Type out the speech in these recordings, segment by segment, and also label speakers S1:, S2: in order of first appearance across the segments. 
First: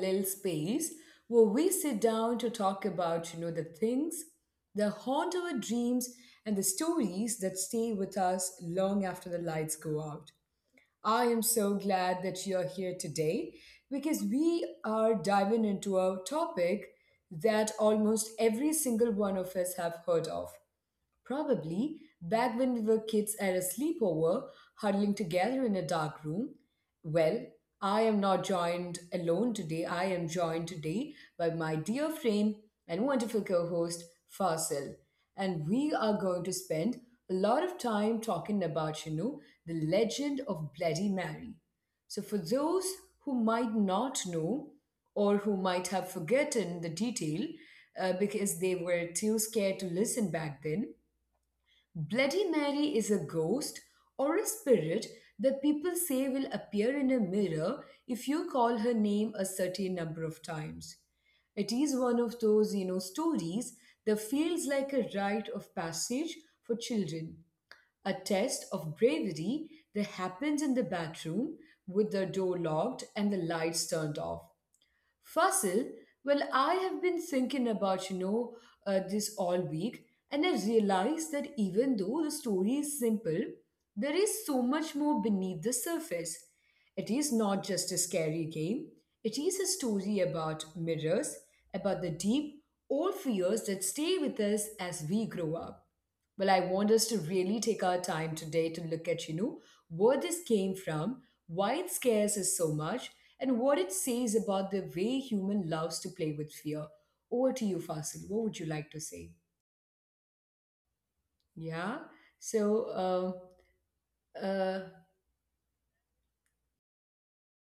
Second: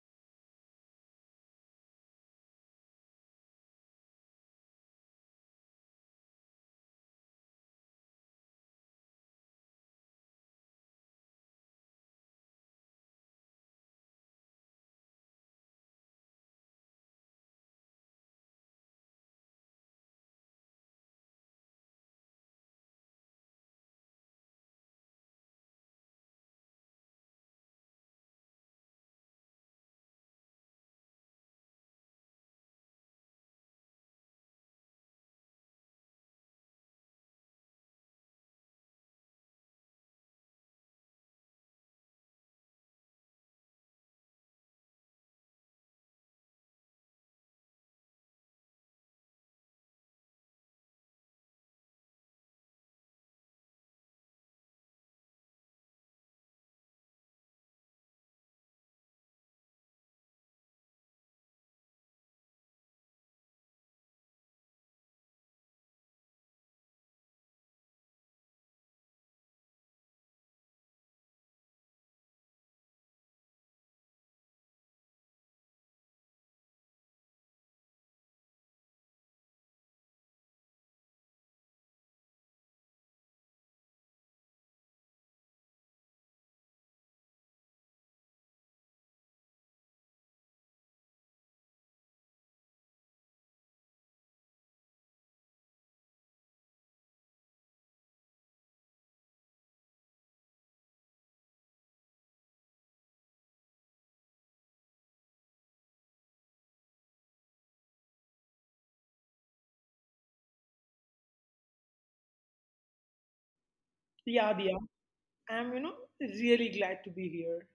S1: little space where we sit down to talk about, you know, the things that haunt our dreams and the stories that stay with us long after the lights go out. I am so glad that you're here today because we are diving into a topic that almost every single one of us have heard of. Probably back when we were kids at a sleepover, huddling together in a dark room. Well, I am not joined alone today. I am joined today by my dear friend and wonderful co host, Fasil. And we are going to spend a lot of time talking about, you know, the legend of Bloody Mary. So, for those who might not know or who might have forgotten the detail because they were too scared to listen back then, Bloody Mary is a ghost or a spirit that people say will appear in a mirror if you call her name a certain number of times. It is one of those, you know, stories that feels like a rite of passage for children, a test of bravery that happens in the bathroom with the door locked and the lights turned off. Fasil, well, I have been thinking about, you know, this all week, and I realized that even though the story is simple, there is so much more beneath the surface. It is not just a scary game, it is a story about mirrors, about the deep, old fears that stay with us as we grow up. Well, I want us to really take our time today to look at, you know, where this came from, why it scares us so much, and what it says about the way human loves to play with fear. Over to you, Fasil. What would you like to say? Yeah. So, um,
S2: Yeah, Diya,
S1: uh,
S2: I'm really glad to be here.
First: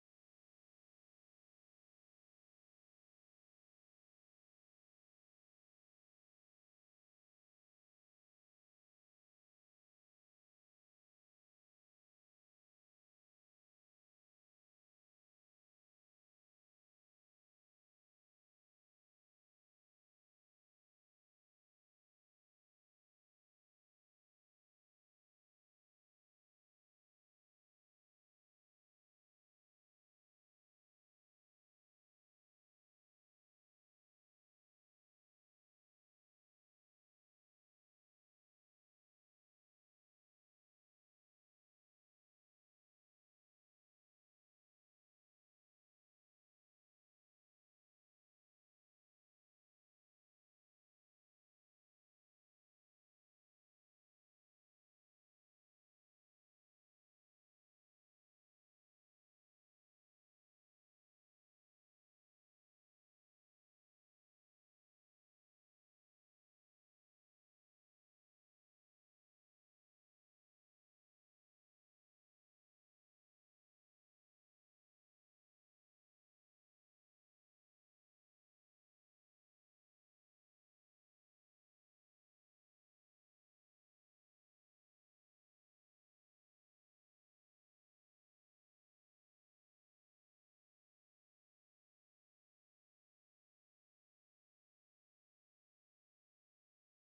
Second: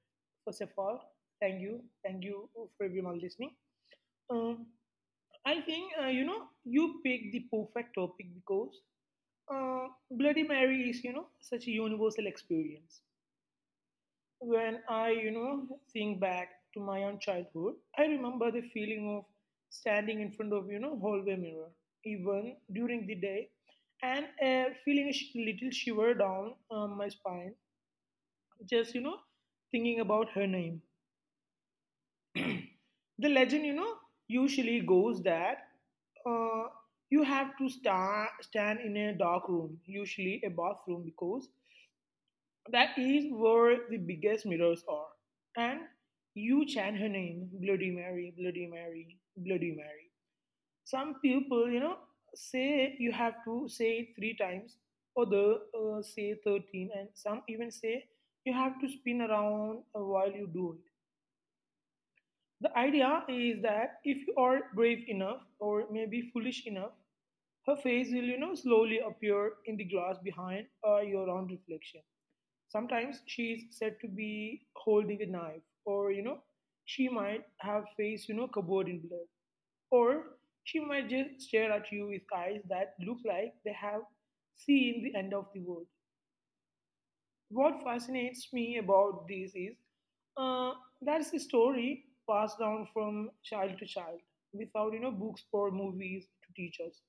S2: First of all, thank you. Thank you for everyone listening. Um, I think, you picked the perfect topic because Bloody Mary is, such a universal experience. When I think back to my own childhood, I remember the feeling of standing in front of, you know, hallway mirror, even during the day, and feeling a little shiver down my spine, just thinking about her name. The legend, you know, usually goes that uh, you have to stand in a dark room, usually a bathroom, because that is where the biggest mirrors are, and you chant her name. Bloody Mary, Bloody Mary, Bloody Mary. Some people, you know, say you have to say it 3 times, other say 13, and some even say you have to spin around while you do it. The idea is that if you are brave enough or maybe foolish enough, her face will, you know, slowly appear in the glass behind your own reflection. Sometimes she is said to be holding a knife, or, you know, she might have face, you know, covered in blood, or she might just stare at you with eyes that look like they have seen the end of the world. What fascinates me about these is uh, that's the story passed down from child to child without, you know, books or movies to teach us.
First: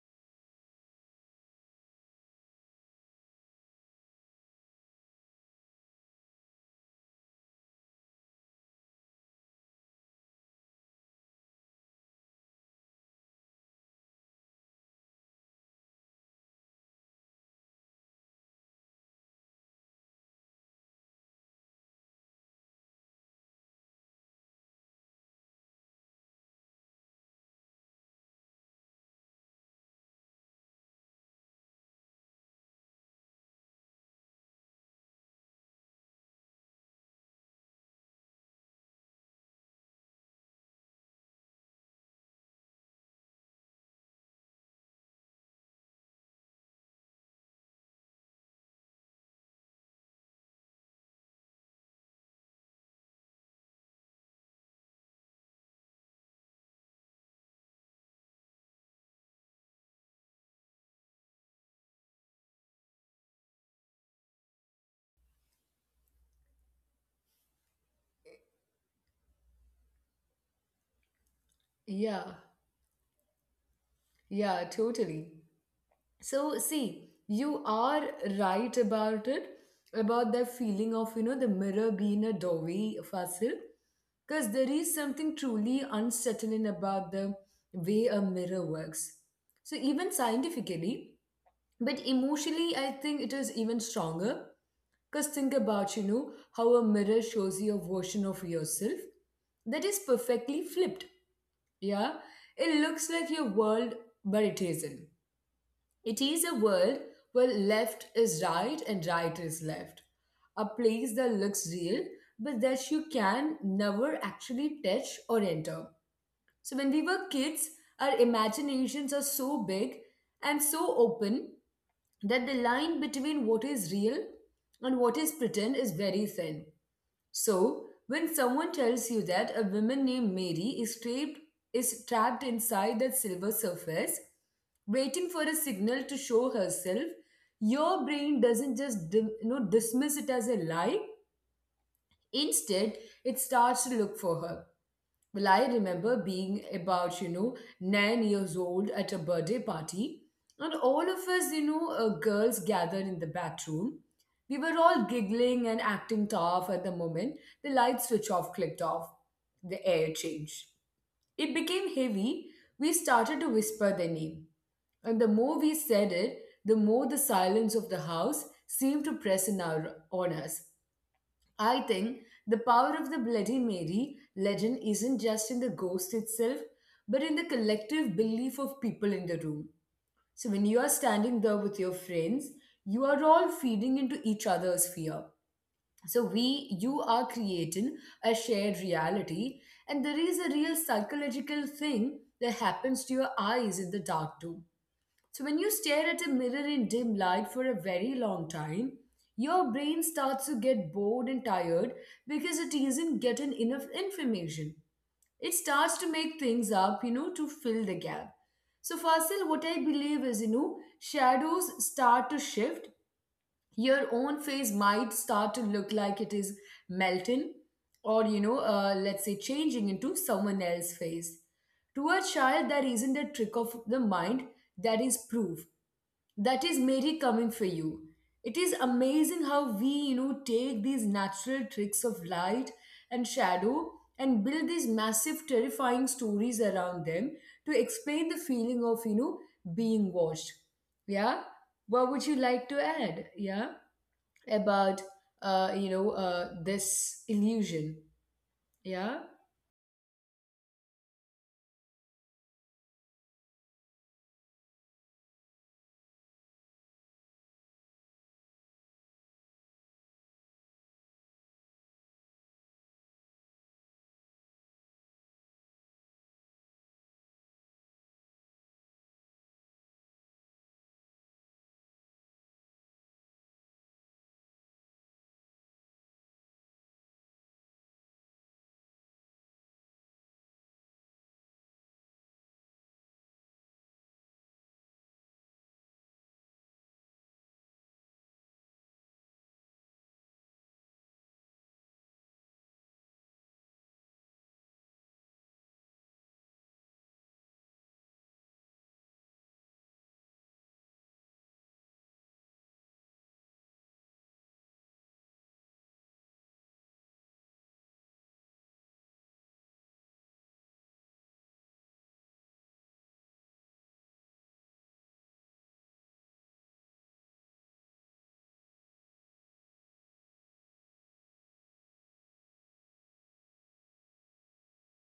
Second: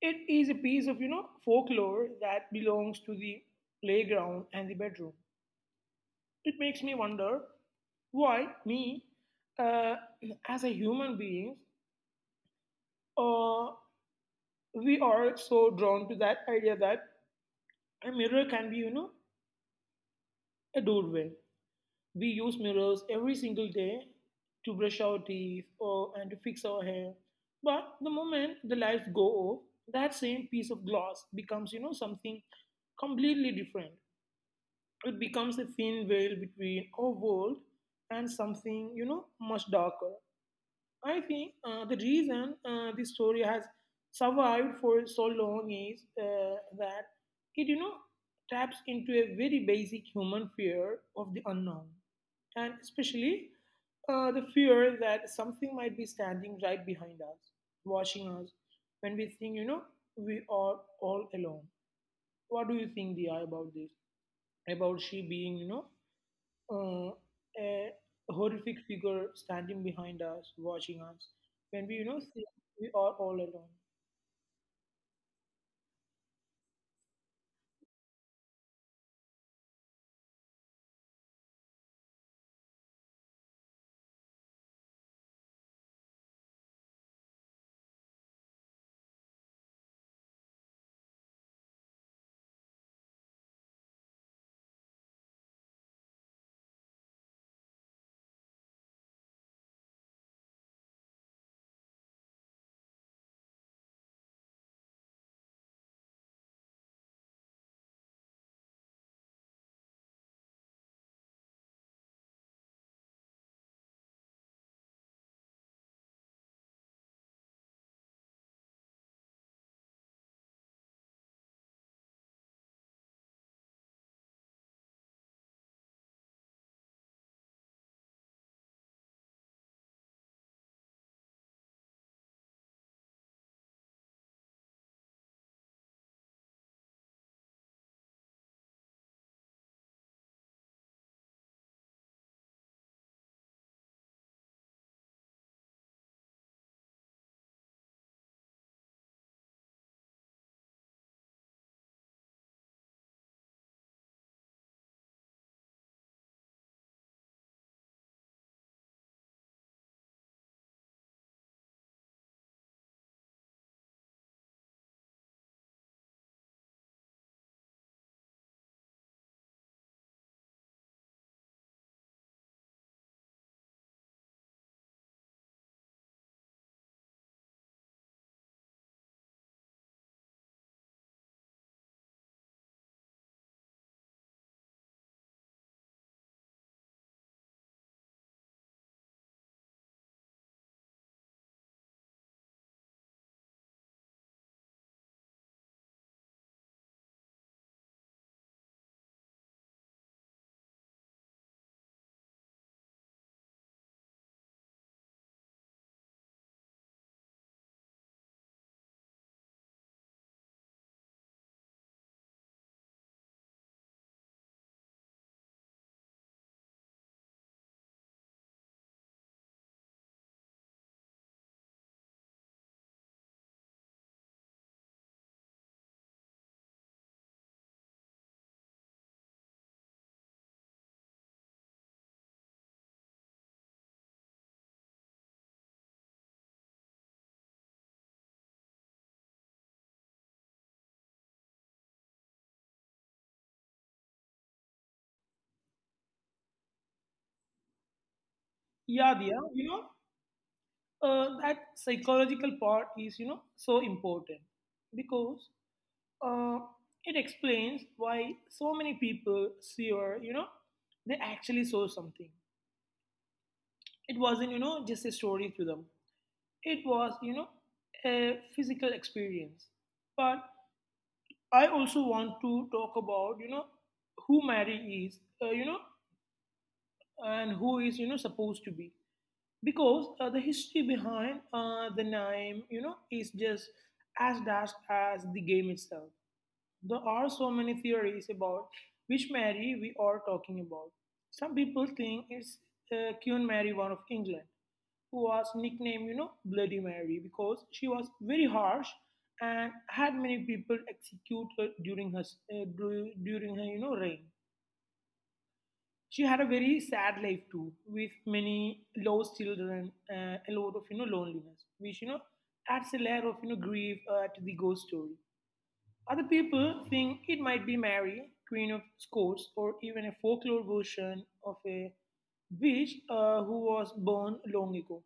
S2: It is a piece of, you know, folklore that belongs to the playground and the bedroom. It makes me wonder why me, uh, as a human being, uh, we are so drawn to that idea that a mirror can be, you know, a doorway. We use mirrors every single day to brush our teeth or and to fix our hair. But the moment the lights go off, that same piece of glass becomes, you know, something completely different. It becomes a thin veil between our world and something, you know, much darker. I think the reason this story has survived for so long is that it, you know, taps into a very basic human fear of the unknown, and especially the fear that something might be standing right behind us, watching us, when we think, you know, we are all alone. What do you think, Dia, about this? About she being, you know, uh, a horrific figure standing behind us, watching us, when we, you know,
S1: yeah,
S2: think we are all alone.
S1: yeah, totally. So, see, you are right about it, about that feeling of, you know, the mirror being a doorway, Fasil, because there is something truly unsettling about the way a mirror works, so even scientifically, but emotionally I think it is even stronger because think about, you know, how a mirror shows you a version of yourself that is perfectly flipped. Yeah, it looks like your world, but it isn't. It is a world where left is right and right is left. A place that looks real, but that you can never actually touch or enter. So, when we were kids, our imaginations are so big and so open that the line between what is real and what is pretend is very thin. So, when someone tells you that a woman named Mary is trapped, inside that silver surface, waiting for a signal to show herself, your brain doesn't just dismiss it as a lie. Instead, it starts to look for her. Well, I remember being about, you know, 9 years old at a birthday party, and all of us, you know, girls gathered in the back room. We were all giggling and acting tough at the moment. The light switch off clicked off. The air changed. It became heavy. We started to whisper their name. And the more we said it, the more the silence of the house seemed to press on us. I think the power of the Bloody Mary legend isn't just in the ghost itself, but in the collective belief of people in the room. So when you are standing there with your friends, you are all feeding into each other's fear. You are creating a shared reality, and there is a real psychological thing that happens to your eyes in the dark too. So, when you stare at a mirror in dim light for a very long time, your brain starts to get bored and tired because it isn't getting enough information. It starts to make things up, you know, to fill the gap. So, Fasil, what I believe is, you know, shadows start to shift. Your own face might start to look like it is melting or, you know, let's say changing into someone else's face. To a child, that isn't a trick of the mind, that is proof that is Mary coming for you. It is amazing how we, you know, take these natural tricks of light and shadow and build these massive, terrifying stories around them to explain the feeling of, you know, being watched. Yeah. What would you like to add? Yeah. About, you know, this illusion.
S2: Yeah,
S1: Yeah.
S2: Diya, you know, that psychological part is, you know, so important because uh, it explains why so many people see, or, you know, they actually saw something. It wasn't, you know, just a story to them. It was, you know, a physical experience. But I also want to talk about, you know, who Mary is, you know, and who is, you know, supposed to be, because the history behind the name, you know, is just as vast as the game itself. There are so many theories about which Mary we are talking about. Some people think it's Queen Mary one of England, who was nicknamed, you know, Bloody Mary because she was very harsh and had many people executed during her during her, you know, reign. She had a very sad life too, with many lost children, a lot of, you know, loneliness, which, you know, adds a layer of, you know, grief to the ghost story. Other people think it might be Mary, Queen of Scots, or even a folklore version of a witch who was born long ago.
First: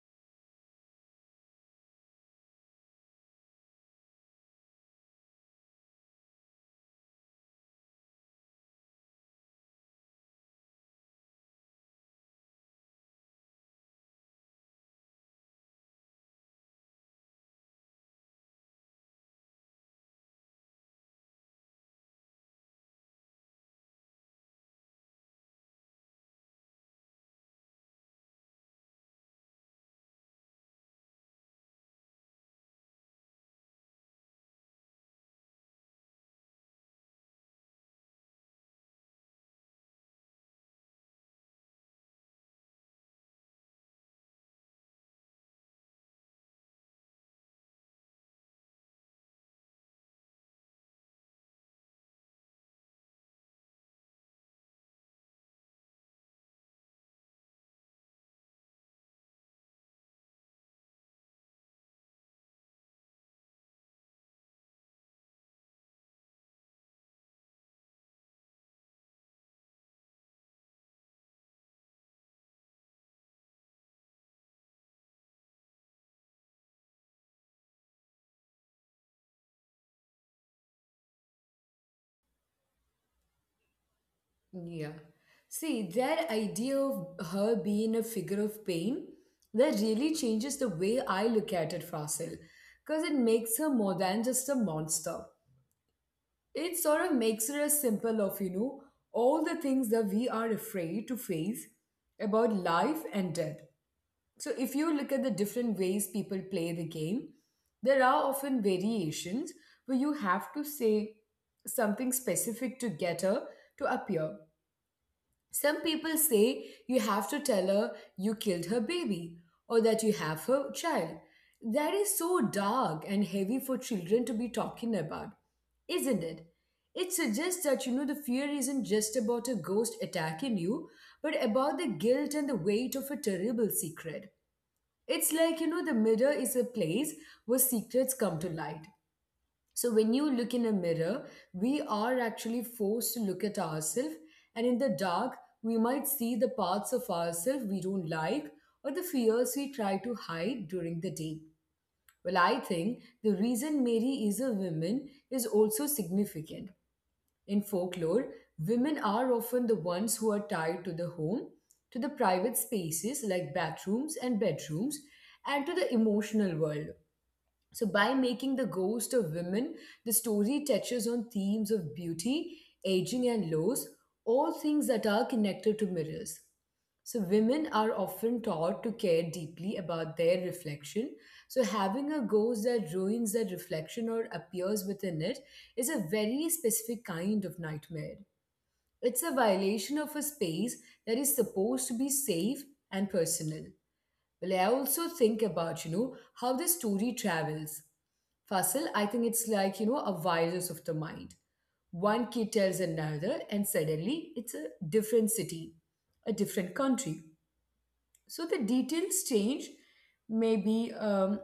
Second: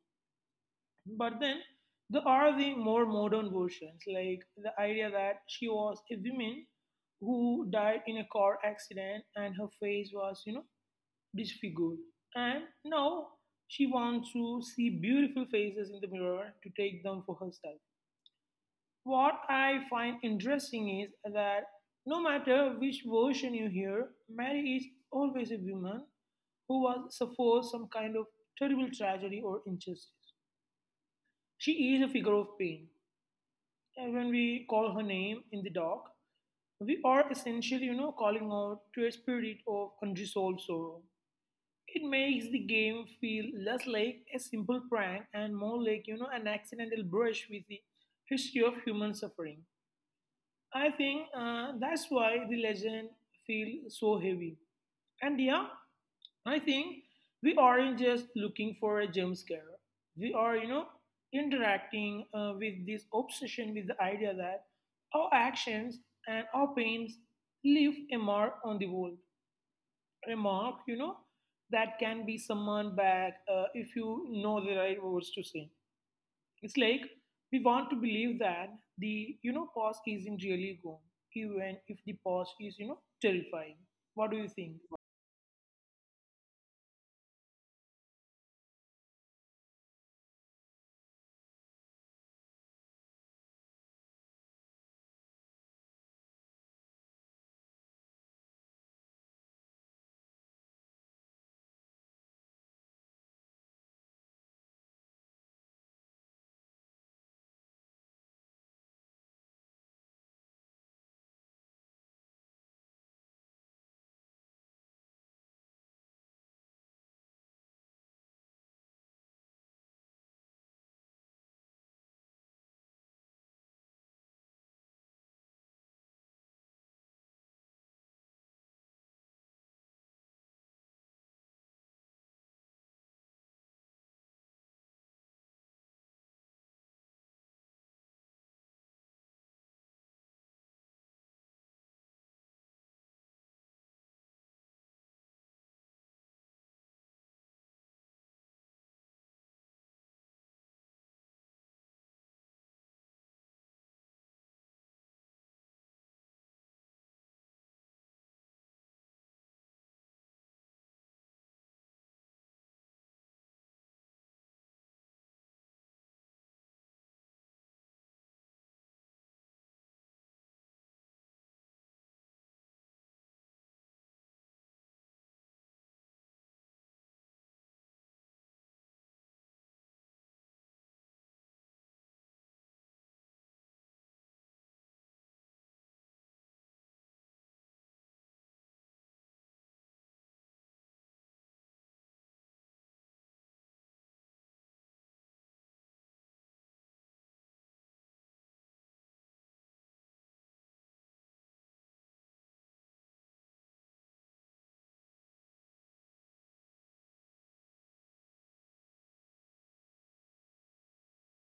S2: But then there are the more modern versions, like the idea that she was a woman who died in a car accident and her face was, you know, disfigured. And now she wants to see beautiful faces in the mirror to take them for herself. What I find interesting is that no matter which version you hear, Mary is always a woman who was suffered some kind of terrible tragedy or injustice. She is a figure of pain. When we call her name in the dark, we are essentially, you know, calling out to a spirit of unresolved sorrow. It makes the game feel less like a simple prank and more like, you know, an accidental brush with the history of human suffering. I think that's why the legend feels so heavy. And yeah, I think we aren't just looking for a jump scare. We are, you know, interacting with this obsession with the idea that our actions and our pains leave a mark on the world. A mark, you know, that can be summoned back if you know the right words to say. It's like we want to believe that the, you know, past isn't really gone, even if the past is, you know, terrifying. What do you think?
S1: Yeah. See, that idea of her being a figure of pain, that really changes the way I look at it, Fasil, because it makes her more than just a monster. It sort of makes her a symbol of, you know, all the things that we are afraid to face about life and death. So if you look at the different ways people play the game, there are often variations where you have to say something specific to get her to appear. Some people say you have to tell her you killed her baby or that you have her child. That is so dark and heavy for children to be talking about, isn't it? It suggests that you know the fear isn't just about a ghost attacking you, but about the guilt and the weight of a terrible secret. It's like you know the mirror is a place where secrets come to light. So when you look in a mirror, we are actually forced to look at ourselves, and in the dark, we might see the parts of ourselves we don't like or the fears we try to hide during the day. Well, I think the reason Mary is a woman is also significant. In folklore, women are often the ones who are tied to the home, to the private spaces like bathrooms and bedrooms, and to the emotional world. So, by making the ghost of women, the story touches on themes of beauty, aging, and loss, all things that are connected to mirrors. So, women are often taught to care deeply about their reflection. So, having a ghost that ruins that reflection or appears within it is a very specific kind of nightmare. It's a violation of a space that is supposed to be safe and personal. Well, I also think about, you know, how the story travels. Fasil, I think it's like, you know, a virus of the mind. One kid tells another, and suddenly it's a different city, a different country. So the details change, maybe.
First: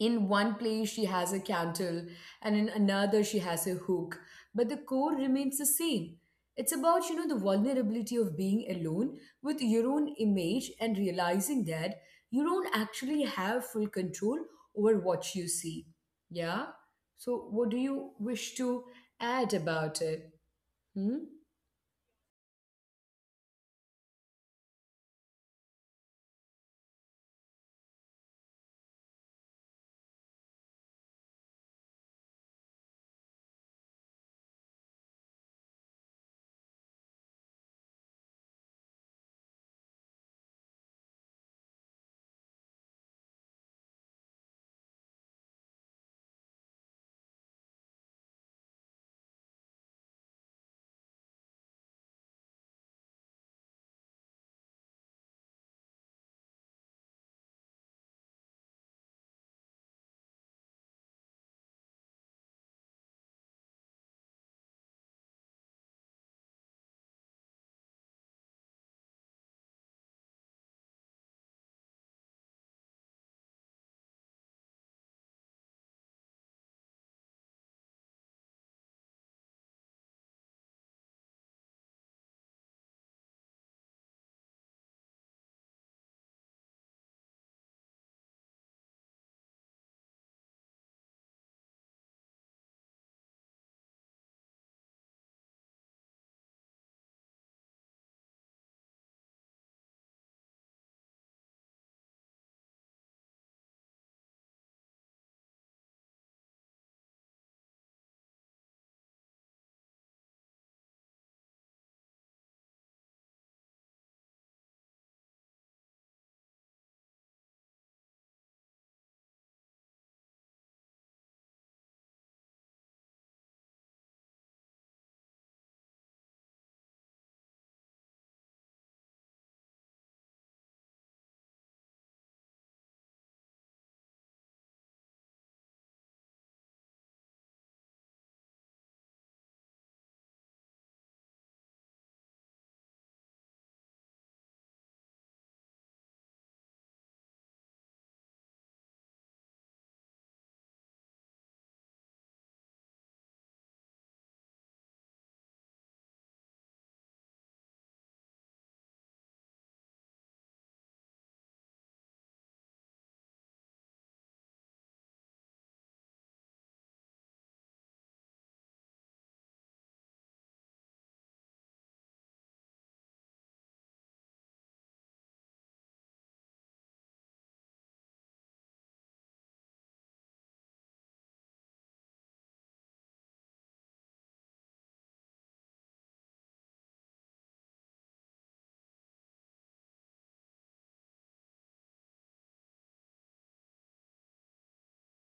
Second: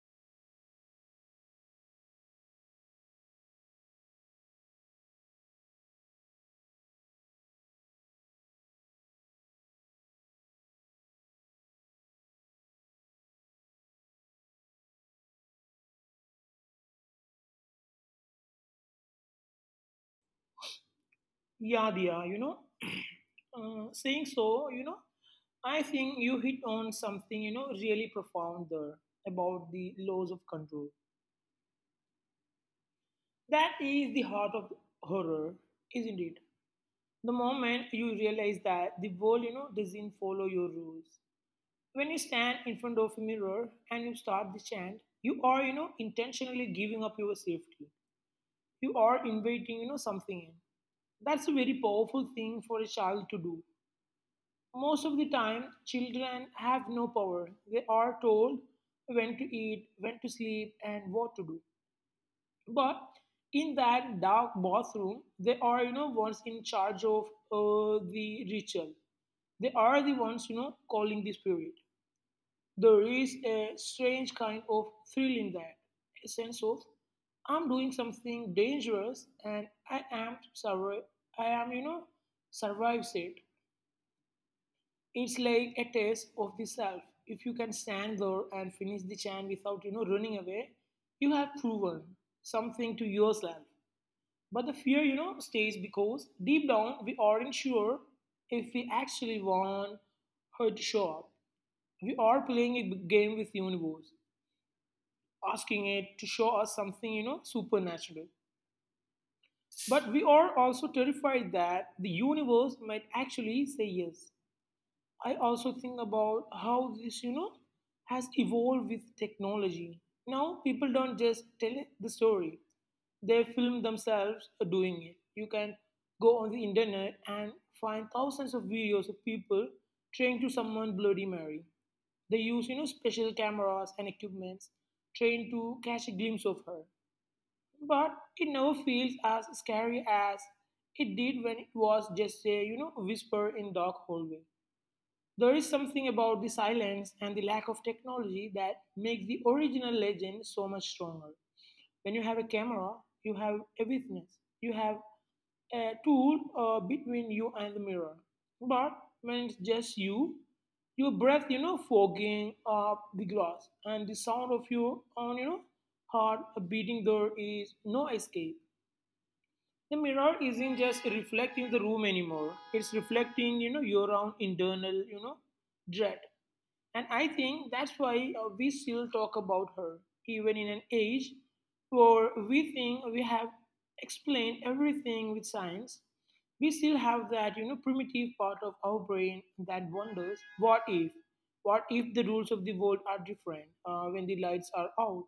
S1: In one place she has a candle and in another she has a hook, but the core remains the same. It's about, you know, the vulnerability of being alone with your own image and realizing that you don't actually have full control over what you see. Yeah. So what do you wish to add about it? Hmm?
S2: Yeah, yeah, you know, saying so, you know, I think you hit on something, you know, really profound there about the laws of control. That is the heart of horror, isn't it? The moment you realize that the world, you know, doesn't follow your rules, when you stand in front of a mirror and you start the chant, you are, you know, intentionally giving up your safety. You are inviting, you know, something in. That's a very powerful thing for a child to do. Most of the time children have no power. They are told when to eat, when to sleep, and what to do. But in that dark bathroom, they are, you know, ones in charge of the ritual. They are the ones, you know, calling the spirit. There is a strange kind of thrill in that, a sense of I'm doing something dangerous and I am survive. I am survives it. It's like a test of the self. If you can stand there and finish the chant without, you know, running away, you have proven something to yourself. But the fear, you know, stays because deep down we aren't sure if we actually want her to show up. We are playing a game with the universe, asking it to show us something, you know, supernatural. But we are also terrified that the universe might actually say yes. I also think about how this, you know, has evolved with technology. Now people don't just tell the story, they film themselves doing it. You can go on the internet and find thousands of videos of people trying to summon Bloody Mary. They use, you know, special cameras and equipments trained to catch a glimpse of her, but it never feels as scary as it did when it was just a, you know, whisper in dark hallway. There is something about the silence and the lack of technology that makes the original legend so much stronger. When you have a camera, you have a witness, you have a tool between you and the mirror. But when it's just you, your breath, you know, fogging up the glass and the sound of your own, you know, heart beating, there is no escape. The mirror isn't just reflecting the room anymore. It's reflecting, you know, your own internal, you know, dread. And I think that's why we still talk about her, even in an age where we think we have explained everything with science. We still have that, you know, primitive part of our brain that wonders, what if? What if the rules of the world are different when the lights are out?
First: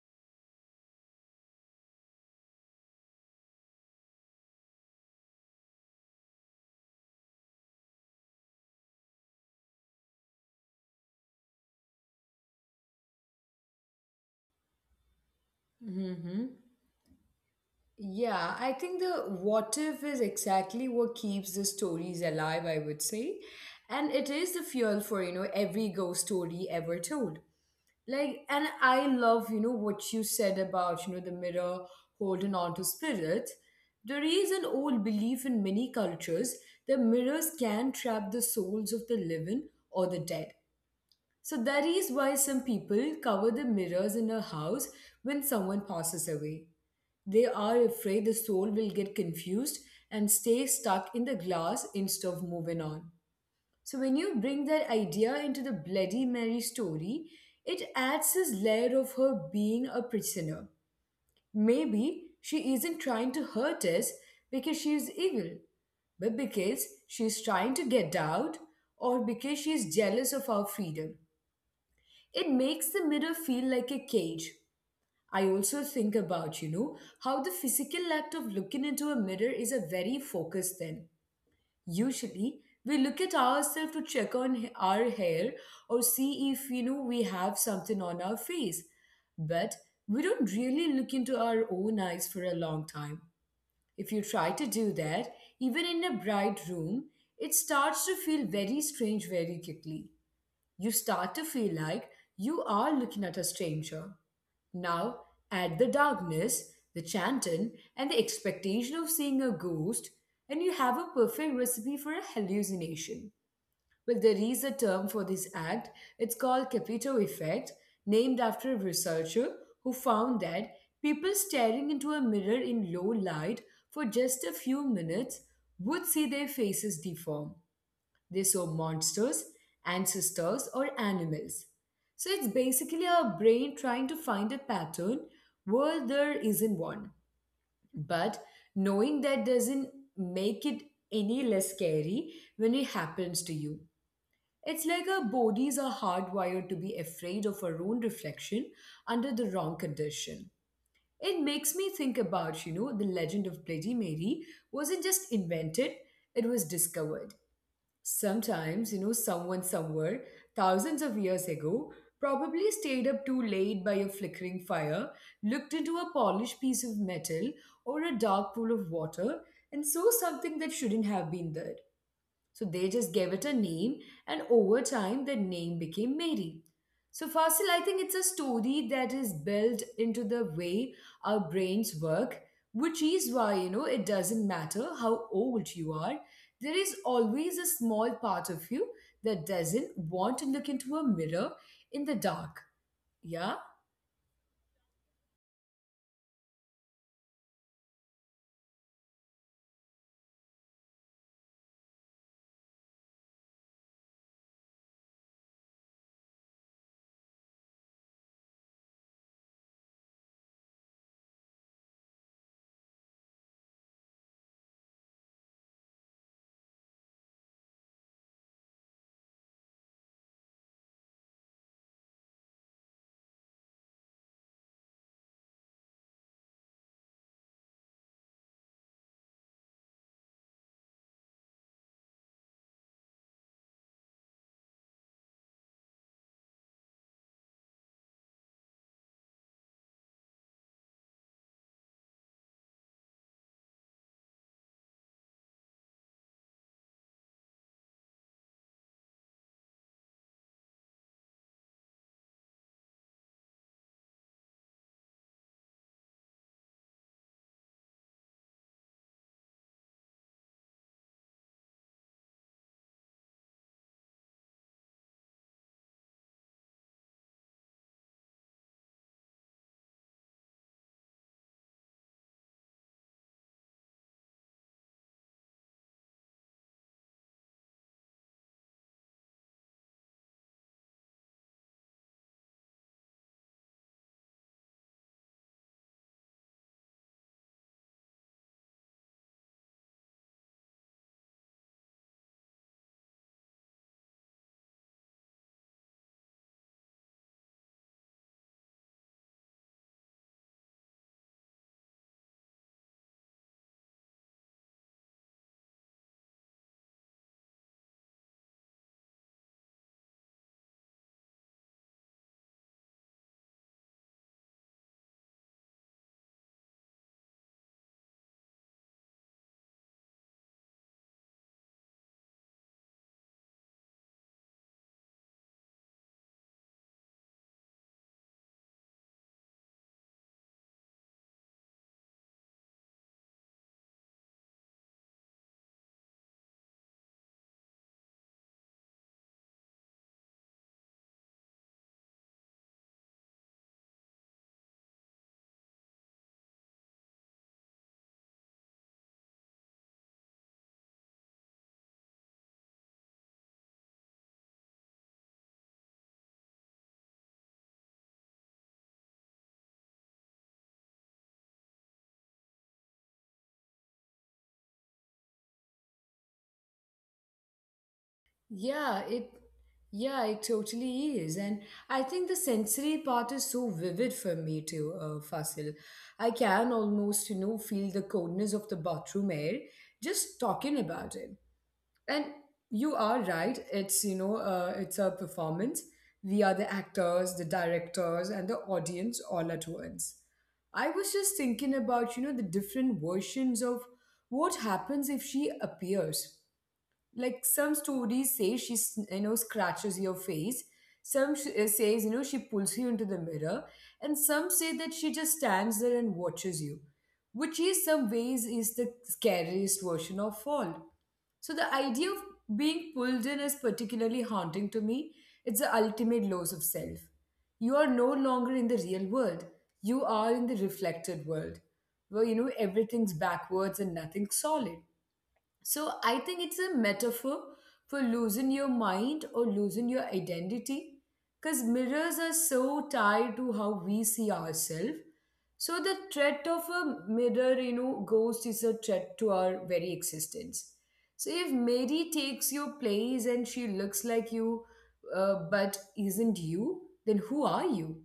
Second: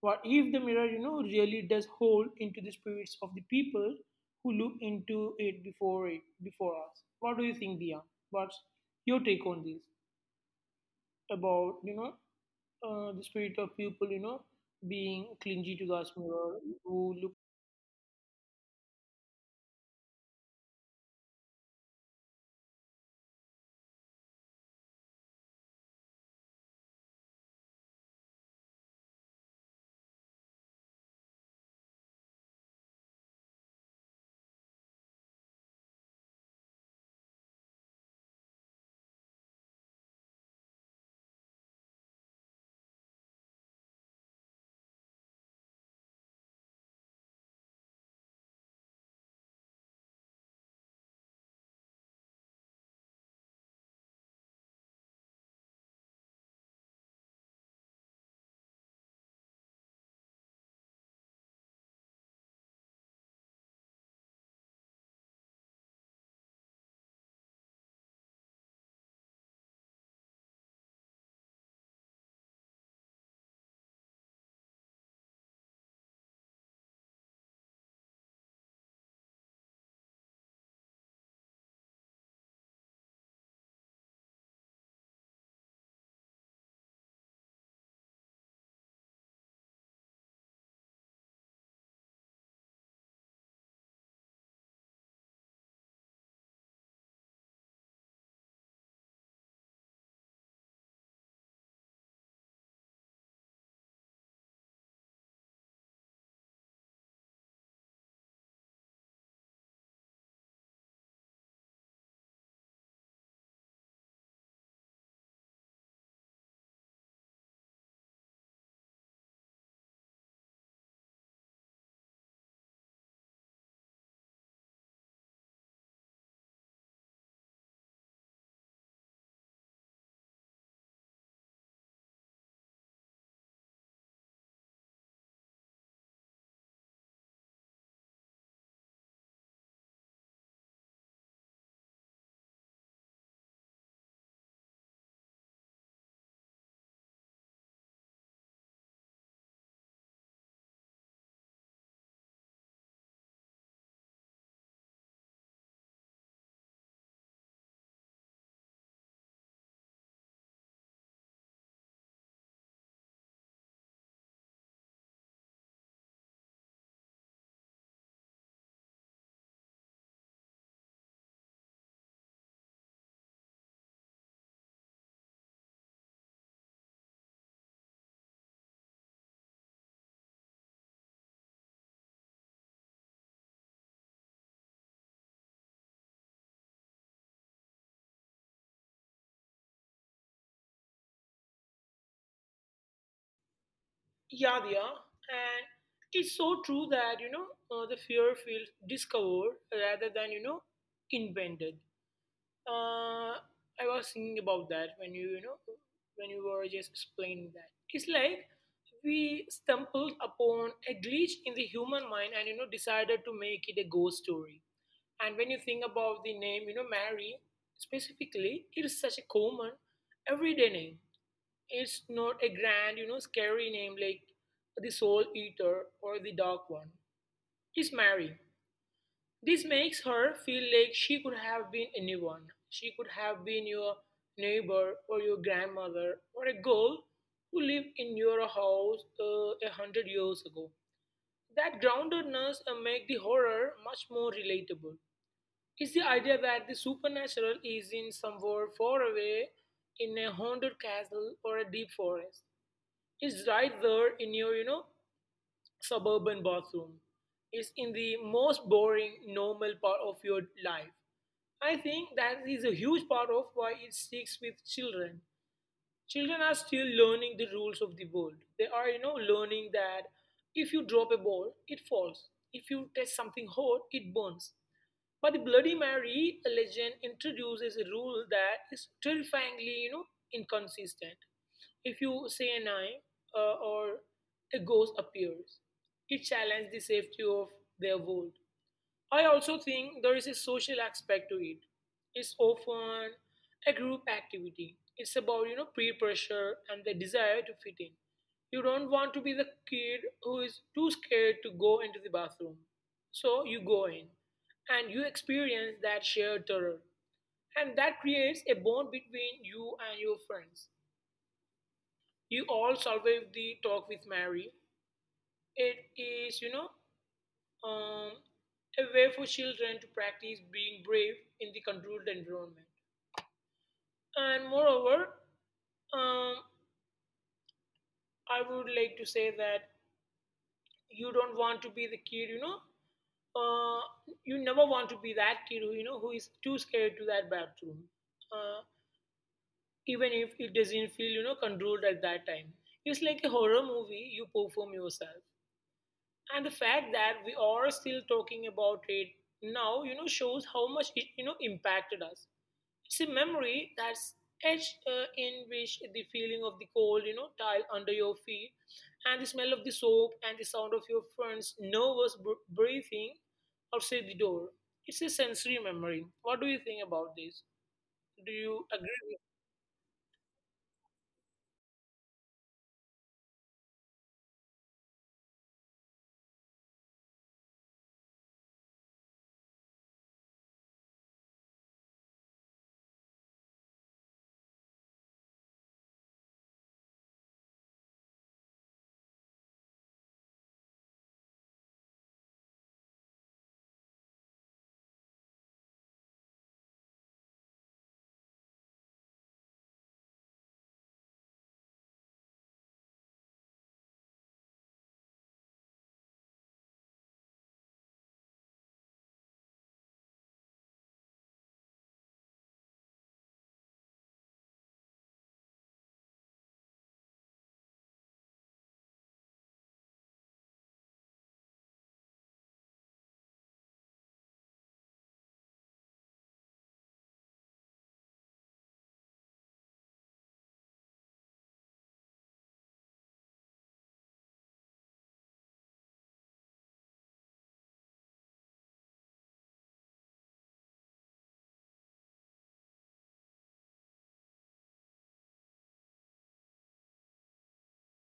S2: What if the mirror, you know, really does hold into the spirits of the people who look into it before us? What do you think, Dia? What's your take on this? About, you know, the spirit of people, you know, being clingy to the
S1: Hmm.
S2: mirror who look.
S1: Yeah, I think the what if is exactly what keeps the stories alive, I would say. And it is the fuel for, you know, every ghost story ever told. Like, and I love, you know, what you said about, you know, the mirror holding on to spirits. There is an old belief in many cultures that mirrors can trap the souls of the living or the dead. So that is why some people cover the mirrors in a house when someone passes away. They are afraid the soul will get confused and stay stuck in the glass instead of moving on. So when you bring that idea into the Bloody Mary story, it adds this layer of her being a prisoner. Maybe she isn't trying to hurt us because she is evil, but because she's trying to get out or because she's jealous of our freedom. It makes the mirror feel like a cage. I also think about, you know, how the physical act of looking into a mirror is a very focused thing. Usually, we look at ourselves to check on our hair or see if, you know, we have something on our face. But we don't really look into our own eyes for a long time. If you try to do that, even in a bright room, it starts to feel very strange very quickly. You start to feel like you are looking at a stranger. Now, add the darkness, the chanting, and the expectation of seeing a ghost, and you have a perfect recipe for a hallucination. Well, there is a term for this act. It's called Capito effect, named after a researcher who found that people staring into a mirror in low light for just a few minutes would see their faces deform. They saw monsters, ancestors, or animals. So it's basically our brain trying to find a pattern where there isn't one. But knowing that doesn't make it any less scary when it happens to you. It's like our bodies are hardwired to be afraid of our own reflection under the wrong condition. It makes me think about, the legend of Bloody Mary wasn't just invented, it was discovered. Sometimes, someone somewhere, thousands of years ago, probably stayed up too late by a flickering fire, looked into a polished piece of metal or a dark pool of water, and saw something that shouldn't have been there. So they just gave it a name, and over time, the name became Mary. So, Fasil, I think it's a story that is built into the way our brains work, which is why, it doesn't matter how old you are, there is always a small part of you that doesn't want to look into a mirror in the dark. Yeah.
S2: Yeah, yeah, and it's so true that, you know, the fear feels discovered rather than, you know, invented. uh, I was thinking about that when you know, when you were just explaining that, it's like we stumbled upon a glitch in the human mind and, you know, decided to make it a ghost story. And when you think about the name, you know, Mary specifically, it is such a common, everyday name. It's not a grand, you know, scary name like the Soul Eater or the Dark One. It's Mary. This makes her feel like she could have been anyone. She could have been your neighbor or your grandmother or a girl who lived in your house 100 years ago. That groundedness make the horror much more relatable. It's the idea that the supernatural is in somewhere far away in a haunted castle or a deep forest. It's right there in your, you know, suburban bathroom. It's in the most boring, normal part of your life. I think that is a huge part of why it sticks with children. Children are still learning the rules of the world. They are, learning that if you drop a ball, it falls. If you touch something hot, it burns. But the Bloody Mary legend introduces a rule that is terrifyingly, inconsistent. If you say a nine or a ghost appears, it challenges the safety of their world. I also think there is a social aspect to it. It's often a group activity. It's about peer pressure and the desire to fit in. You don't want to be the kid who is too scared to go into the bathroom, so you go in, and you experience that shared terror, and that creates a bond between you and your friends. You all survived the talk with Mary. It is um, a way for children to practice being brave in the controlled environment. And moreover, um, I would like to say that you don't want to be the kid, uh, you never want to be that kid who who is too scared to that bathroom uh, even if it doesn't feel controlled at that time. It's like a horror movie you perform yourself, and the fact that we are still talking about it now shows how much it impacted us. It's a memory that's etched in which the feeling of the cold, tile under your feet, and the smell of the soap, and the sound of your friend's nervous breathing outside the door. It's a sensory memory. What do you think about this? Do you
S1: Yeah,
S2: agree with?
S1: it yeah, it totally is. And I think the sensory part is so vivid for me too, Fasil. I can almost, feel the coldness of the bathroom air just talking about it. And you are right, it's, it's a performance. We are the actors, the directors, and the audience all at once. I was just thinking about, the different versions of what happens if she appears. Like, some stories say scratches your face, some says she pulls you into the mirror, and some say that she just stands there and watches you, which is, some ways, is the scariest version of all. So the idea of being pulled in is particularly haunting to me. It's the ultimate loss of self. You are no longer in the real world, you are in the reflected world, where everything's backwards and nothing's solid. So I think it's a metaphor for losing your mind or losing your identity, because mirrors are so tied to how we see ourselves. So the threat of a mirror, ghost is a threat to our very existence. So if Mary takes your place and she looks like you, but isn't you, then who are you?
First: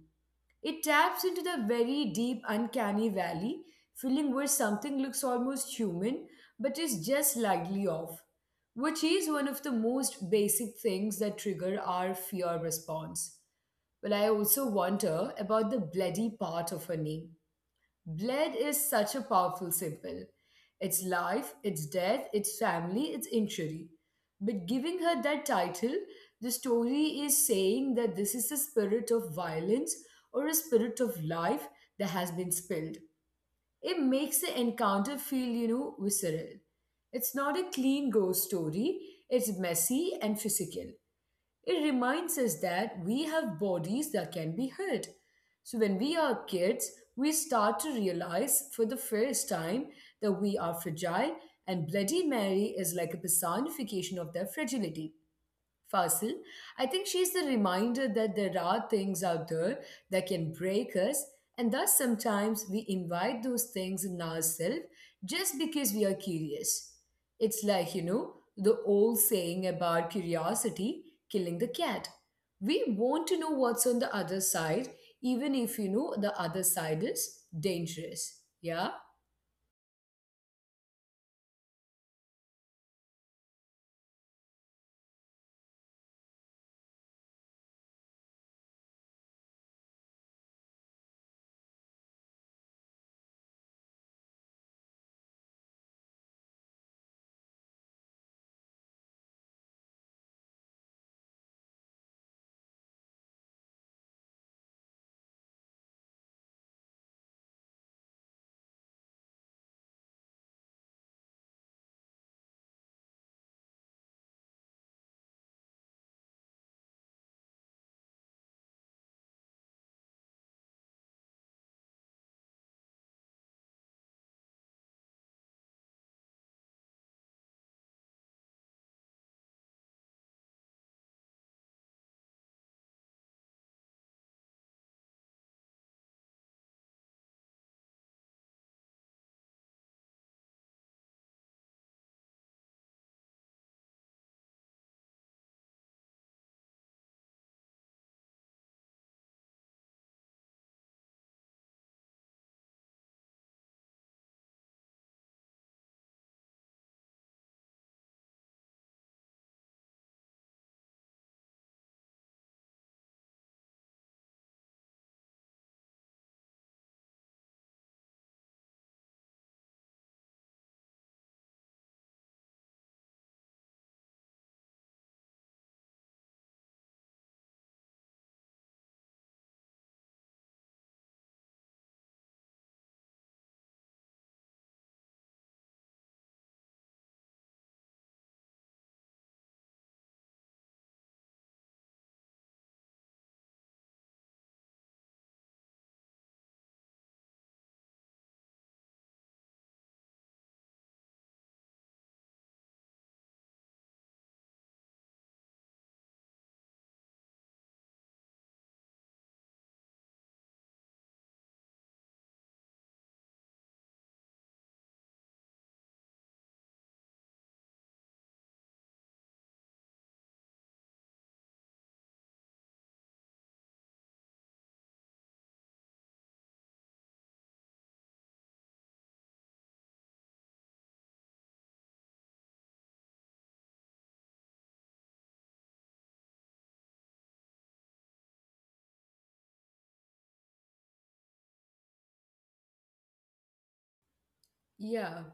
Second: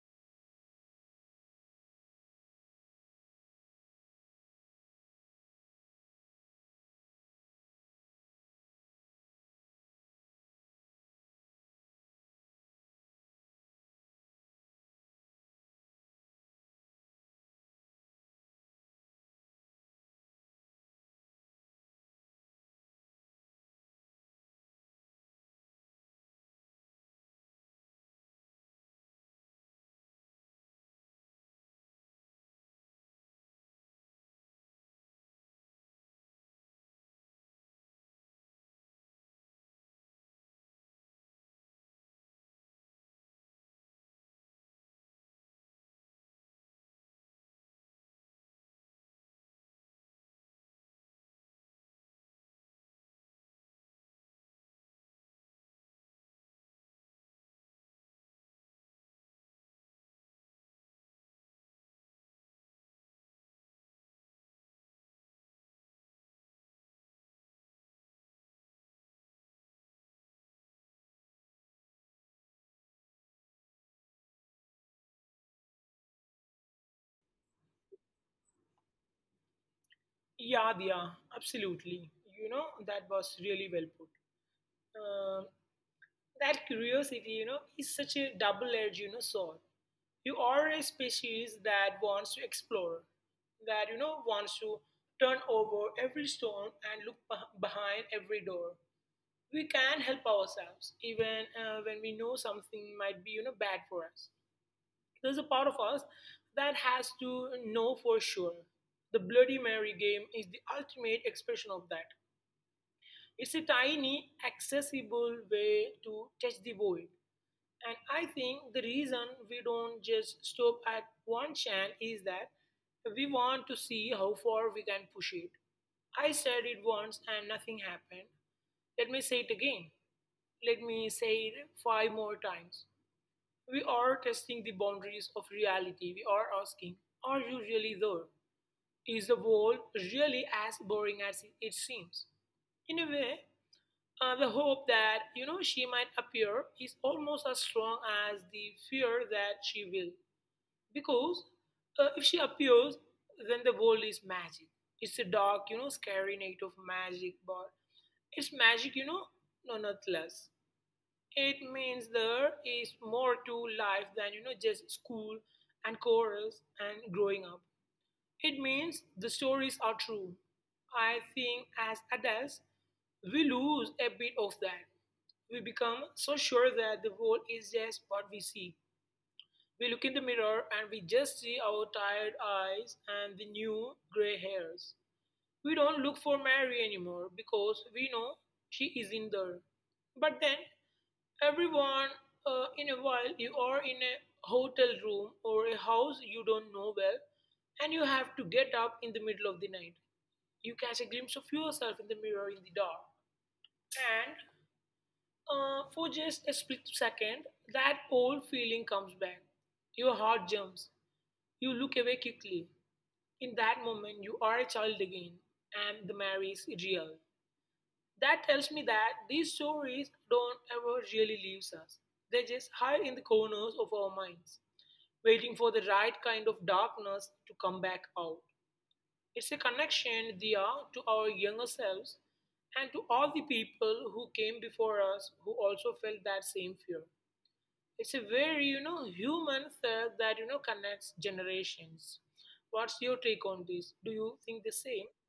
S1: It taps into the very deep, uncanny valley feeling, where something looks almost human but is just slightly off, which is one of the most basic things that trigger our fear response. But I also wonder about the bloody part of her name. Blood is such a powerful symbol. It's life, it's death, it's family, it's injury. But giving her that title, the story is saying that this is a spirit of violence or a spirit of life that has been spilled. It makes the encounter feel, visceral. It's not a clean ghost story, it's messy and physical. It reminds us that we have bodies that can be hurt. So when we are kids, we start to realize for the first time that we are fragile, and Bloody Mary is like a personification of that fragility. Fasil, I think she's the reminder that there are things out there that can break us, and thus sometimes we invite those things in ourselves just because we are curious. It's like, the old saying about curiosity killing the cat. We want to know what's on the other side, even if the other side is dangerous. Yeah?
S2: Yeah, yeah, absolutely. You know, that was really well put. Um that curiosity, is such a double-edged, sword. You are a species that wants to explore, that wants to turn over every stone and look behind every door. We can help ourselves even when we know something might be, you know, bad for us. There's a part of us that has to know for sure. The Bloody Mary game is the ultimate expression of that. It's a tiny, accessible way to touch the void, and I think the reason we don't just stop at one channel is that we want to see how far we can push it. I said it once and nothing happened. Let me say it again. Let me say it five more times. We are testing the boundaries of reality. We are asking, are you really there? Is the world really as boring as it seems? In a way, the hope that she might appear is almost as strong as the fear that she will, because if she appears, then the world is magic. It's a dark, scary night of magic, but it's magic, you know. No, not less. It means there is more to life than, just school and chorus and growing up. It means the stories are true. I think as adults, we lose a bit of that. We become so sure that the world is just what we see. We look in the mirror and we just see our tired eyes and the new gray hairs. We don't look for Mary anymore because we know she isn't there. But then, everyone in a while, you are in a hotel room or a house you don't know well, and you have to get up in the middle of the night. You catch a glimpse of yourself in the mirror in the dark. And... for just a split second, that old feeling comes back. Your heart jumps. You look away quickly. In that moment, you are a child again, and the marriage is real. That tells me that these stories don't ever really leave us. They just hide in the corners of our minds, waiting for the right kind of darkness to come back out. It's a connection, Diya, to our younger selves and to all the people who came before us who also felt that same fear. It's a very, you know, human thread that, you know, connects generations. What's your take on this? Do you think the same?
S1: Yeah.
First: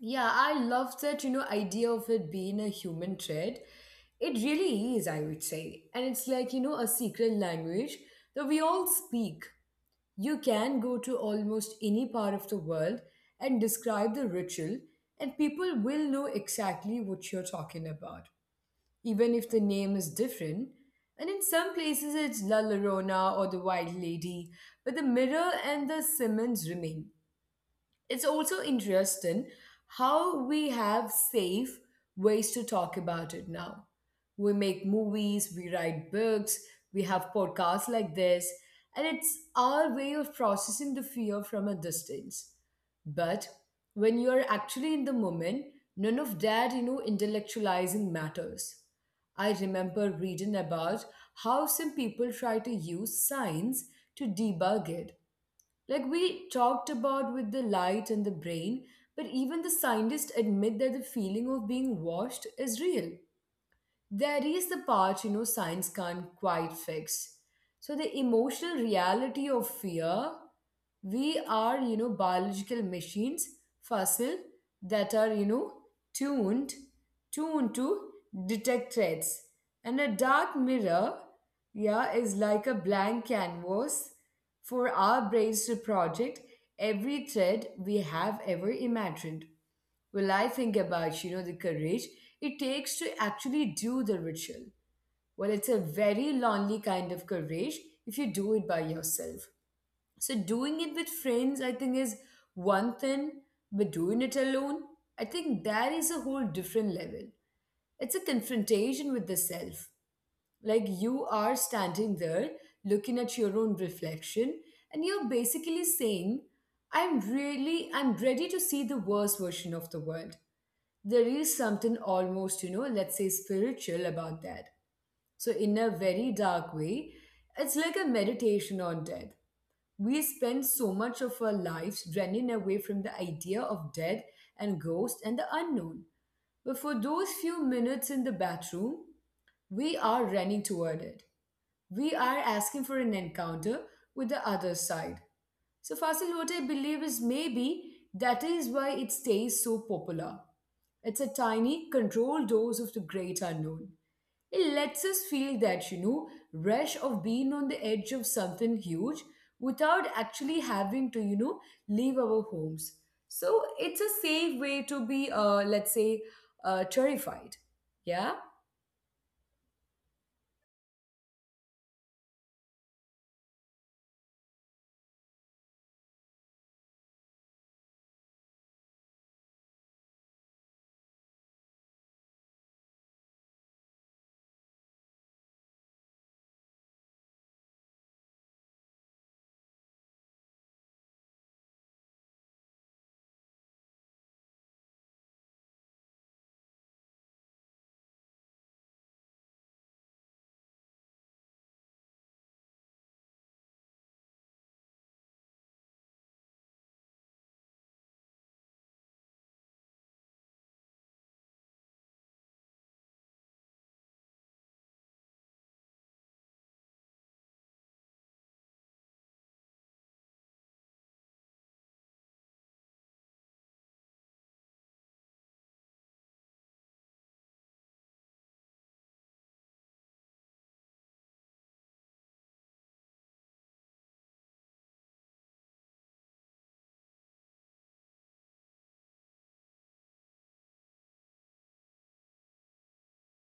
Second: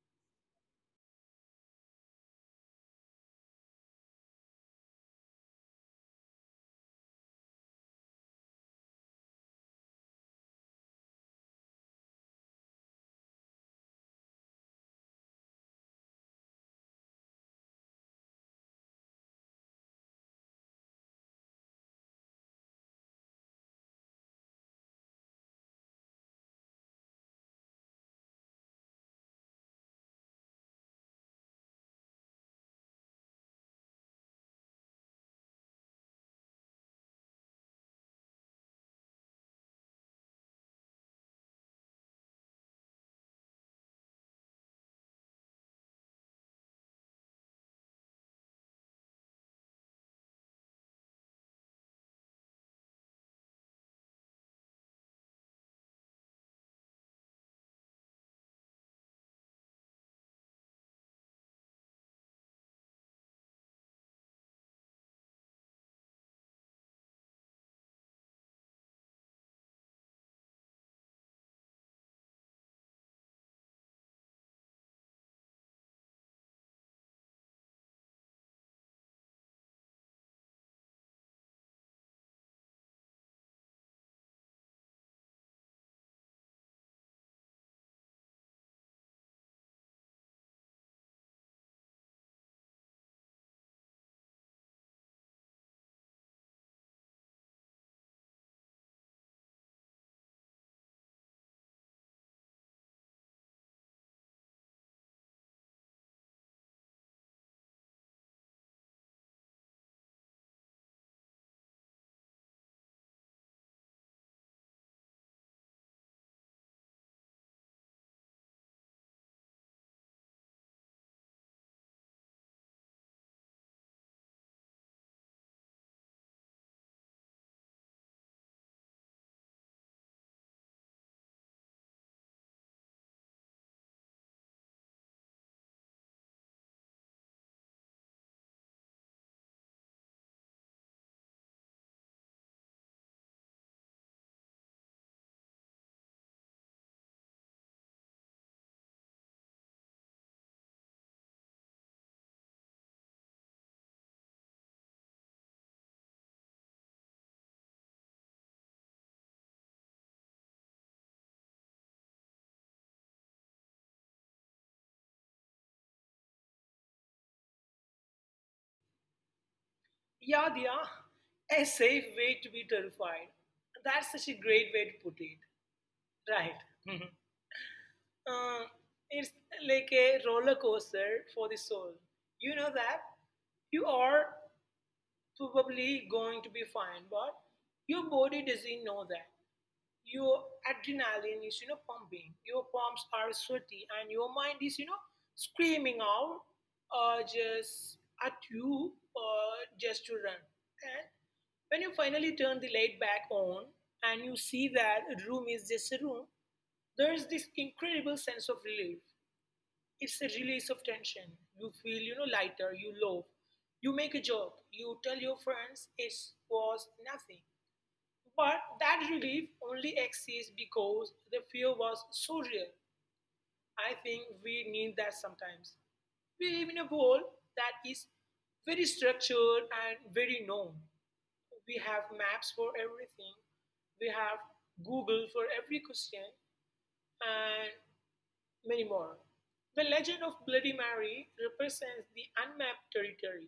S1: Yeah, I love that, idea of it being a human thread. It really is, I would say. And it's like, a secret language that we all speak. You can go to almost any part of the world and describe the ritual, and people will know exactly what you're talking about, even if the name is different. And in some places, it's La Llorona or the White Lady, but the mirror and the Simmons remain. It's also interesting how we have safe ways to talk about it now. We make movies, we write books, we have podcasts like this, and it's our way of processing the fear from a distance. But when you're actually in the moment, none of that, intellectualizing matters. I remember reading about how some people try to use science to debug it, like we talked about with the light and the brain, but even the scientists admit that the feeling of being washed is real. There is the part science can't quite fix. So the emotional reality of fear, we are biological machines, fossil that are tuned tuned to detect threats. And a dark mirror, yeah, is like a blank canvas for our brains to project every threat we have ever imagined. Well, I think about, the courage it takes to actually do the ritual. Well, it's a very lonely kind of courage if you do it by yourself. So doing it with friends, I think, is one thing, but doing it alone, I think that is a whole different level. It's a confrontation with the self. Like, you are standing there looking at your own reflection, and you're basically saying, I'm really, I'm ready to see the worst version of the world. There is something almost, let's say, spiritual about that. So, in a very dark way, it's like a meditation on death. We spend so much of our lives running away from the idea of death and ghosts and the unknown. But for those few minutes in the bathroom, we are running toward it. We are asking for an encounter with the other side. So, Fasil, what I believe is, maybe that is why it stays so popular. It's a tiny, controlled dose of the great unknown. It lets us feel that, rush of being on the edge of something huge without actually having to, leave our homes. So it's a safe way to be, let's say, terrified. Yeah?
S2: Yeah, Diya, a safe way to be terrified. That's such a great way to put it. Right. Mhm. Uh, it's like a roller coaster for the soul. You know that you are probably going to be fine, but your body doesn't know that. Your adrenaline is, you know, pumping. Your palms are sweaty, and your mind is, you know, screaming out, just at you, just to run. And when you finally turn the light back on and you see that room is just a room, there is this incredible sense of relief. It's a release of tension. You feel, you know, lighter, you laugh, you make a joke, you tell your friends it was nothing. But that relief only exists because the fear was so real. I think we need that sometimes. We live in a world that is very structured and very known. We have maps for everything. We have Google for every question. And many more. The legend of Bloody Mary represents the unmapped territory.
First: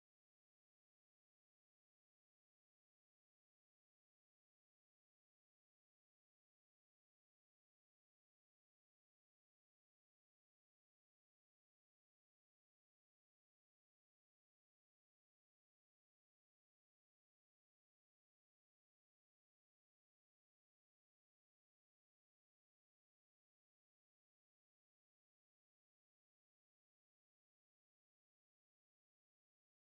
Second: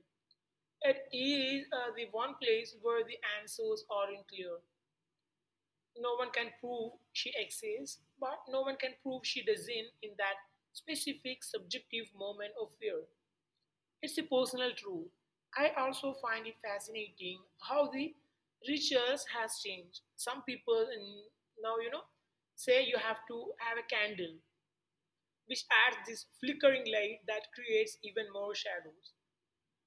S2: It is the one place where the answers are unclear. No one can prove she exists, but no one can prove she doesn't in that specific subjective moment of fear. It's a personal truth. I also find it fascinating how the rituals has changed. Some people now, you know, say you have to have a candle, which adds this flickering light that creates even more shadows.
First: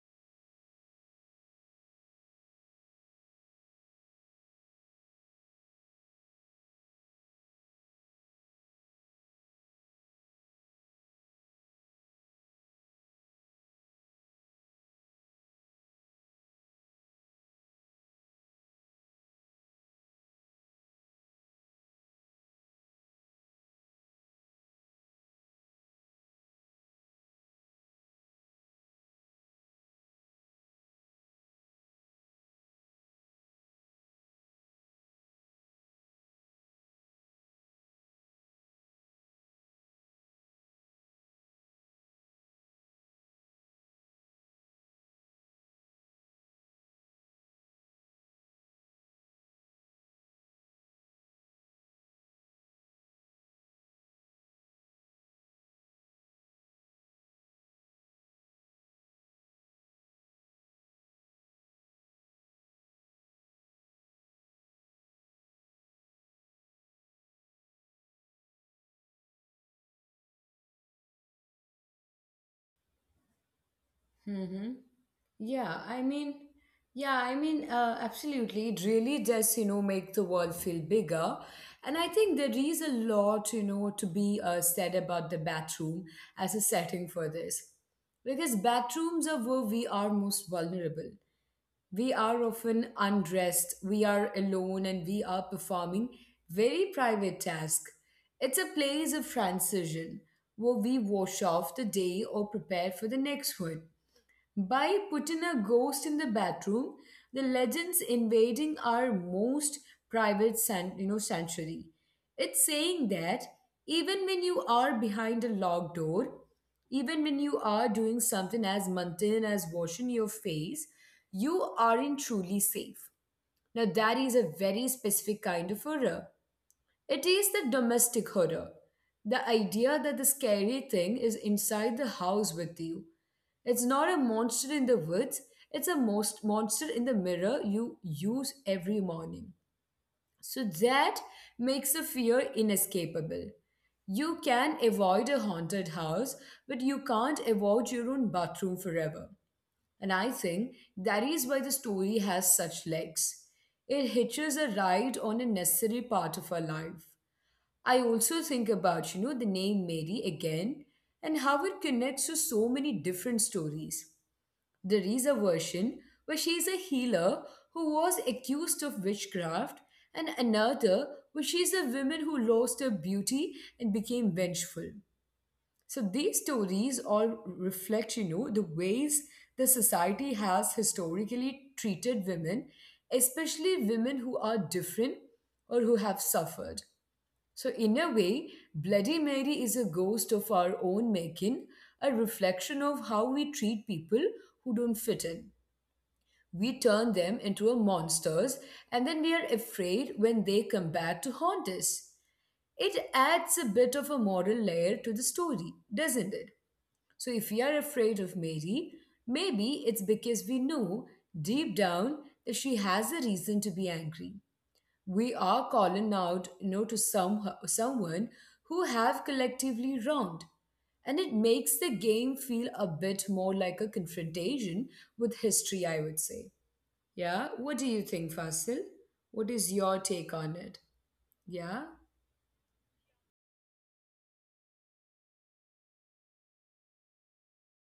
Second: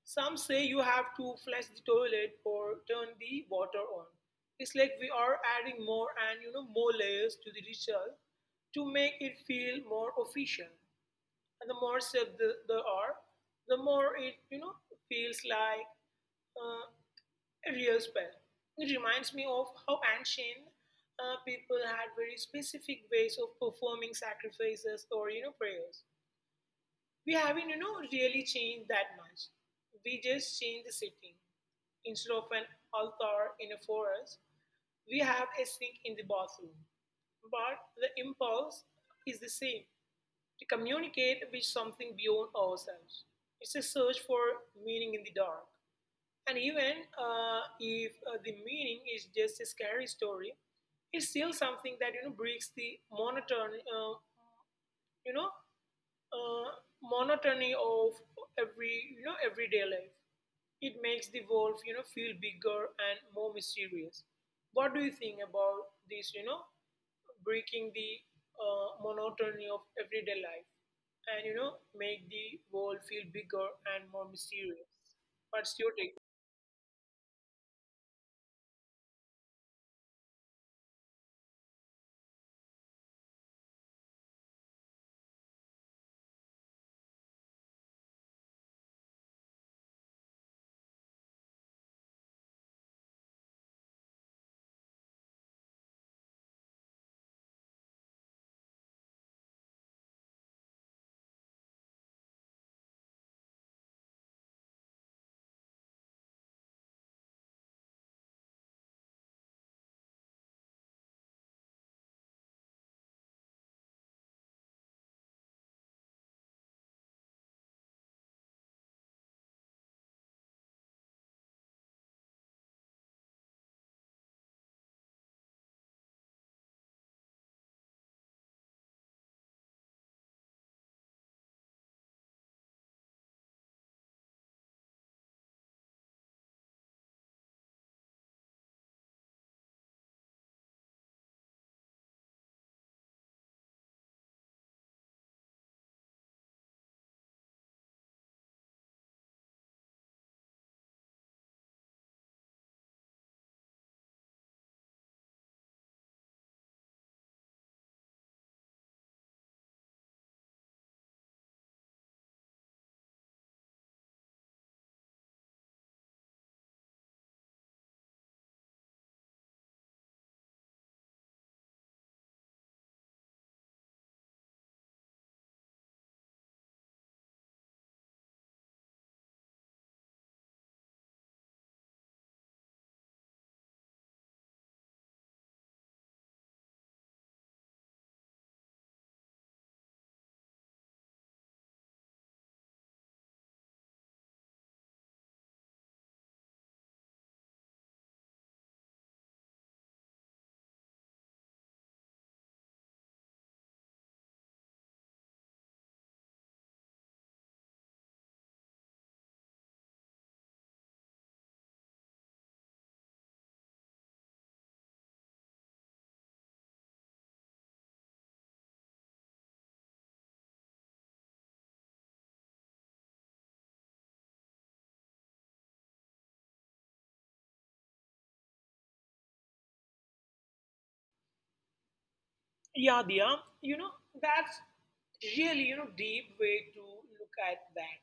S2: Some say you have to flush the toilet or turn the water on. It's like we are adding more and, more layers to the ritual to make it feel more official. And the more steps there are, the more it feels like uh, a real spell. It reminds me of how ancient people had very specific ways of performing sacrifices or prayers. We haven't, you know, really changed that much. We just changed the setting. Instead of an altar in a forest, we have a sink in the bathroom. But the impulse is the same, to communicate with something beyond ourselves. It's a search for meaning in the dark. And even if the meaning is just a scary story, it's still something that breaks the monotony, you know, uh, monotony of everyday life. It makes the wolf, feel bigger and more mysterious. What do you think about this? You know, breaking the monotony of everyday life and, you know, make the world feel bigger and more
S1: Mm-hmm.
S2: mysterious. What's
S1: Yeah,
S2: your
S1: I
S2: take?
S1: mean, yeah, I mean, absolutely. It really does, make the world feel bigger. And I think there is a lot, to be said about the bathroom as a setting for this. Because bathrooms are where we are most vulnerable. We are often undressed, we are alone, and we are performing very private tasks. It's a place of transition where we wash off the day or prepare for the next one. By putting a ghost in the bathroom, the legends invading our most sanctuary. It's saying that even when you are behind a locked door, even when you are doing something as mundane as washing your face, you aren't truly safe. Now, that is a very specific kind of horror. It is the domestic horror. The idea that the scary thing is inside the house with you. It's not a monster in the woods, it's a most monster in the mirror you use every morning. So that makes the fear inescapable. You can avoid a haunted house, but you can't avoid your own bathroom forever. And I think that is why the story has such legs. It hitches a ride on a necessary part of our life. I also think about, the name Mary again, and how it connects to so many different stories. There is a version where she is a healer who was accused of witchcraft, and another where she is a woman who lost her beauty and became vengeful. So these stories all reflect, the ways the society has historically treated women, especially women who are different or who have suffered. So, in a way, Bloody Mary is a ghost of our own making, a reflection of how we treat people who don't fit in. We turn them into a monsters, and then we are afraid when they come back to haunt us. It adds a bit of a moral layer to the story, doesn't it? So, if we are afraid of Mary, maybe it's because we know, deep down, that she has a reason to be angry. We are calling out, to someone who have collectively wronged, and it makes the game feel a bit more like a confrontation with history, I would say. Yeah, what do you think, Fasil? What is your take on it? Yeah.
S2: Yeah, Dia, you know, that's really, you know, deep way to look at that,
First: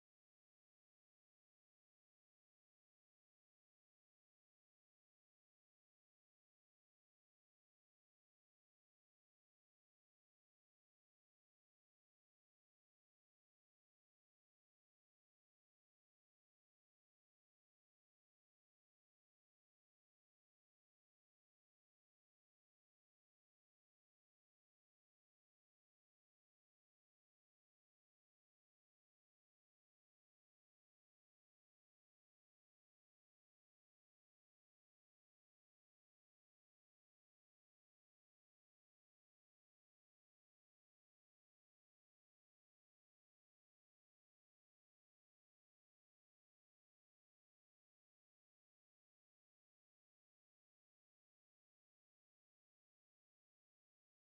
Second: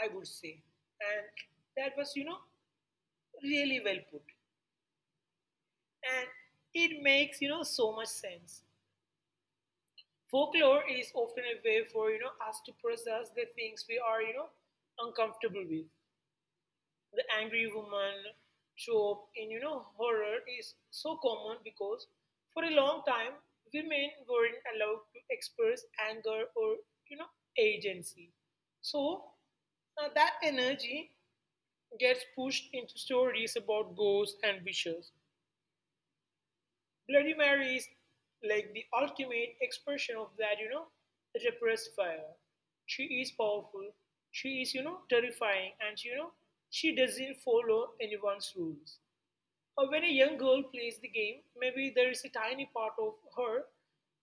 S2: I would say. And that was, you know, really well put. And it makes, so much sense. Folklore is often a way for, us to process the things we are, uncomfortable with. The angry woman trope in, horror is so common because for a long time women weren't allowed to express anger or, you know agency. So, that energy gets pushed into stories about ghosts and witches. Bloody Mary is like the ultimate expression of that, you know, repressed fire. She is powerful, she is, you know, terrifying, and, you know, she doesn't follow anyone's rules. Or when a young girl plays the game, maybe there is a tiny part of her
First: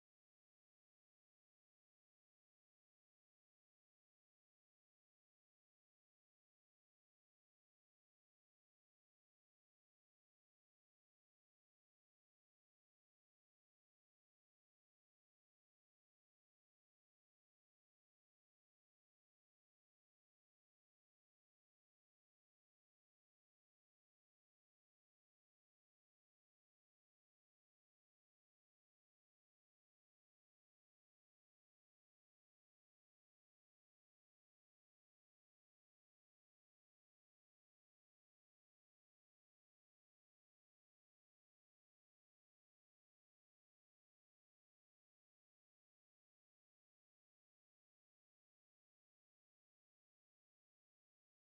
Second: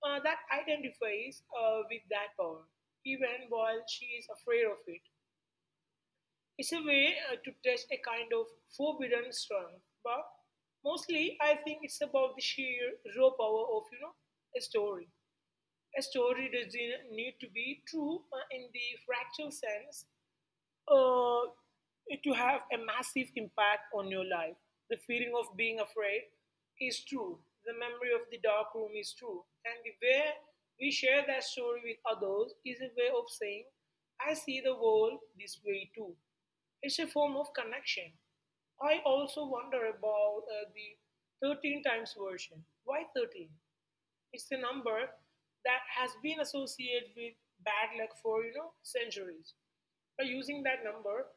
S2: that identifies with that power, even while she is afraid of it. It's a way to touch a kind of forbidden strength, but mostly I think it's about the sheer raw power of, a story. A story doesn't need to be true, in the fractal sense, uh, to have a massive impact on your life. The feeling of being afraid is true. The memory of the dark room is true. And the way we share that story with others is a way of saying, I see the world this way too. It's a form of connection. I also wonder about the 13 times version. Why 13? It's a number that has been associated with bad luck for, you know, centuries. By using that number,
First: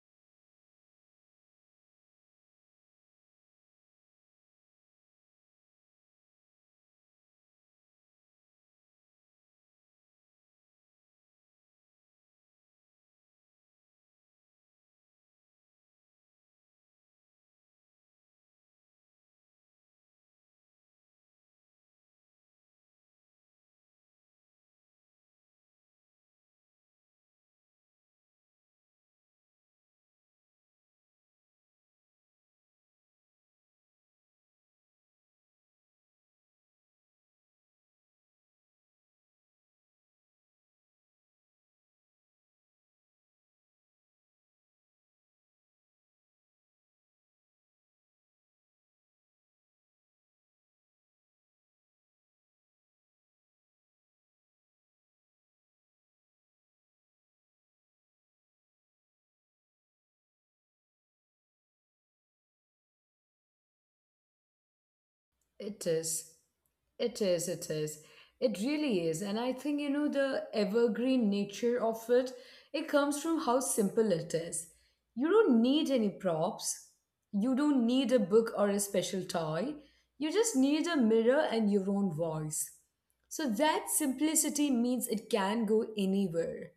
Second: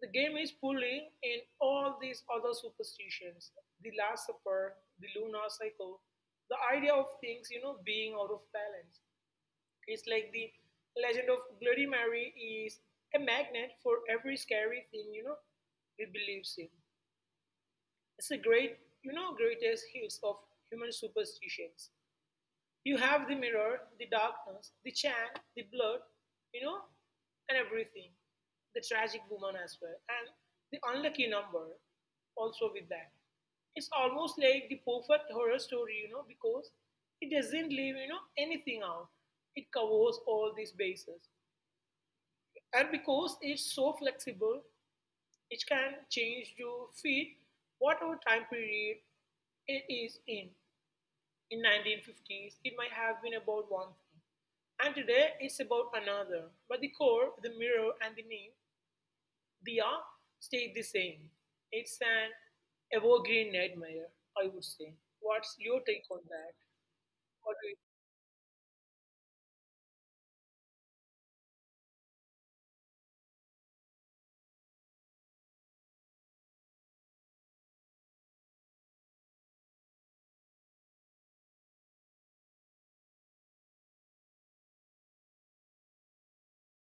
S2: the game is pulling in all these other superstitions, the Last Supper, the lunar cycle, the idea of things, you know, being out of balance. It's like the legend of Bloody Mary is a magnet for every scary thing, you know, it believes in. It's a great, you know, greatest hits of human superstitions. You have the mirror, the darkness, the chant, the blood, you know, and everything. The tragic woman as well, and the unlucky number also with that. It's almost like the perfect horror story, you know, because it doesn't leave, you know, anything out. It covers all these bases. And because it's so flexible, it can change to fit whatever time period it is in 1950s it might have been about one thing, and today it's about another, but the core, the mirror and the name, they are stay the same. It's an evergreen nightmare, I would say. What's your
S1: It
S2: take on
S1: is.
S2: that, or do
S1: It
S2: you,
S1: is. It really is. And I think, the evergreen nature of it, it comes from how simple it is. You don't need any props. You don't need a book or a special toy. You just need a mirror and your own voice. So that simplicity means it can go anywhere.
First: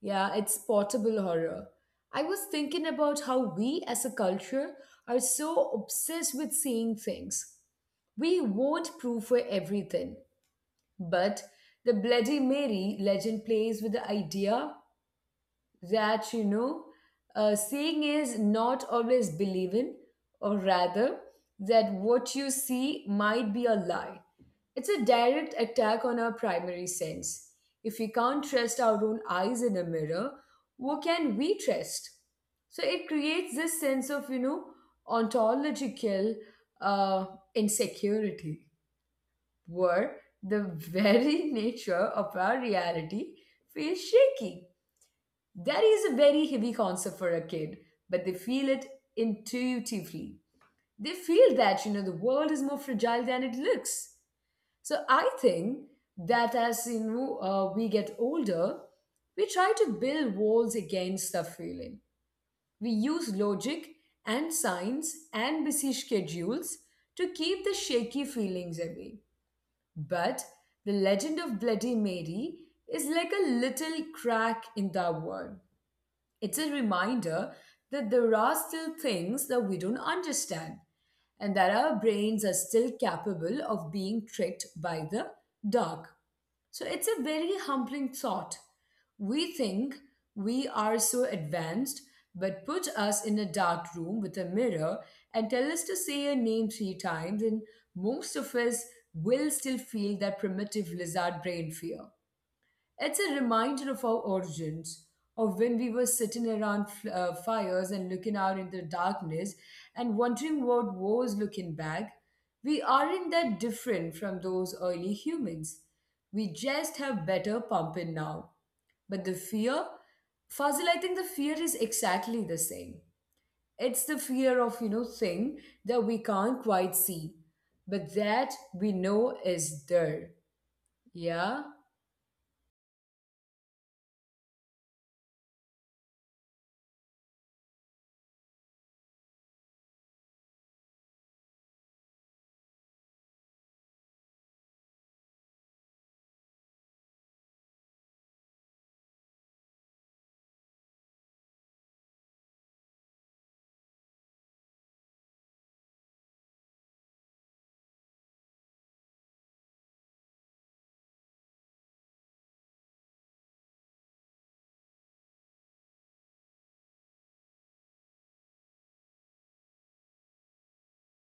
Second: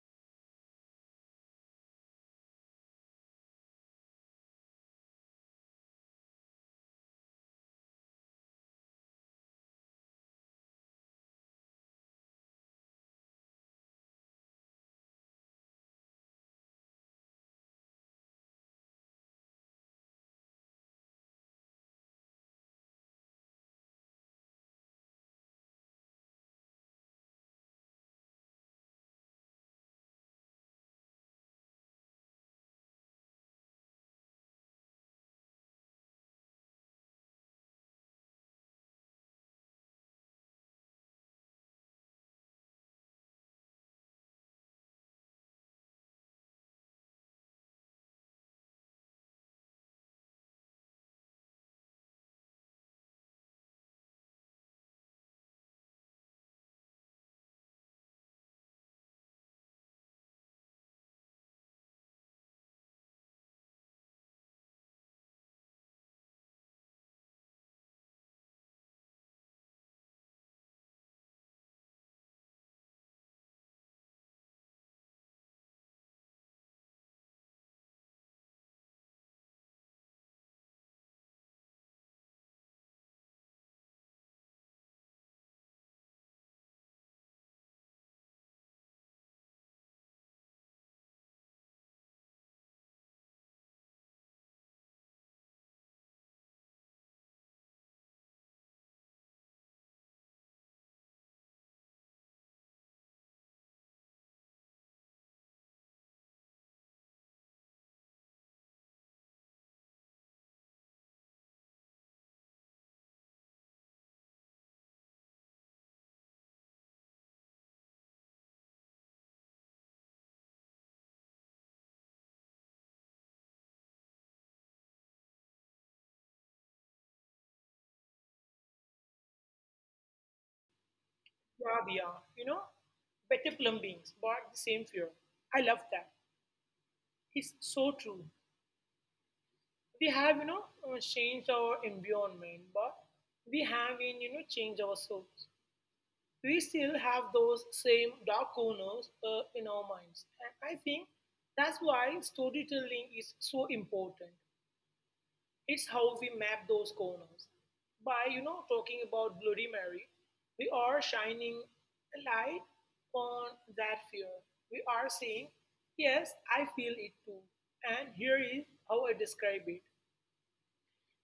S1: Yeah, it's portable horror. I was thinking about how we as a culture are so obsessed with seeing things. We want proof for everything, but the Bloody Mary legend plays with the idea that, seeing is not always believing, or rather, that what you see might be a lie. It's a direct attack on our primary sense. If we can't trust our own eyes in a mirror, who can we trust? So it creates this sense of, ontological uh, insecurity where the very nature of our reality feels shaky. That is a very heavy concept for a kid, but they feel it intuitively. They feel that, the world is more fragile than it looks. So I think that as, we get older, we try to build walls against the feeling. We use logic and science and busy schedules to keep the shaky feelings away. But the legend of Bloody Mary is like a little crack in the world. It's a reminder that there are still things that we don't understand and that our brains are still capable of being tricked by the dark. So it's a very humbling thought. We think we are so advanced, but put us in a dark room with a mirror and tell us to say a name three times, and most of us will still feel that primitive lizard brain fear. It's a reminder of our origins, of when we were sitting around fires and looking out into the darkness and wondering what was looking back. We aren't that different from those early humans. We just have better pumping now. But the fear, Fazil, I think the fear is exactly the same. It's the fear of, thing that we can't quite see, but that we know is there. Yeah?
S2: yeah, yeah, you know, better plumbings but the same fear. I love that. It's so true. We have, you know, changed our environment, but we have in, you know, changed ourselves. We still have those same dark corners in our minds. And I think that's why storytelling is so important. It's how we map those corners. By, you know, talking about Bloody Mary, we are shining a light on that fear. We are saying, yes, I feel it too. And here is how I describe it.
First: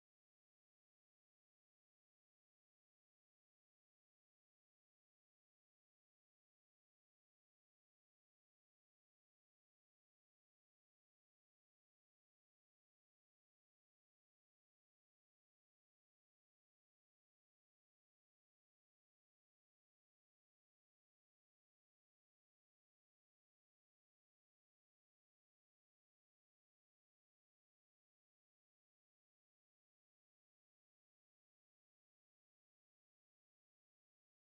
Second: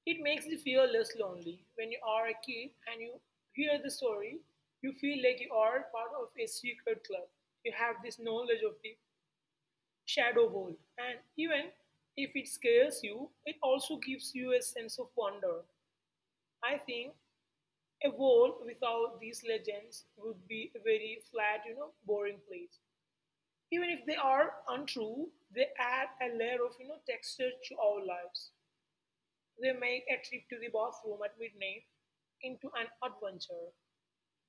S2: It makes you feel less lonely. When you are a kid and you hear the story, you feel like you are part of a secret club. You have this knowledge of the shadow world. And even if it scares you, it also gives you a sense of wonder. I think a world without these legends would be a very flat, you know, boring place. Even if they are untrue, they add a layer of, you know, texture to our lives. They make a trip to the bathroom at midnight into an adventure.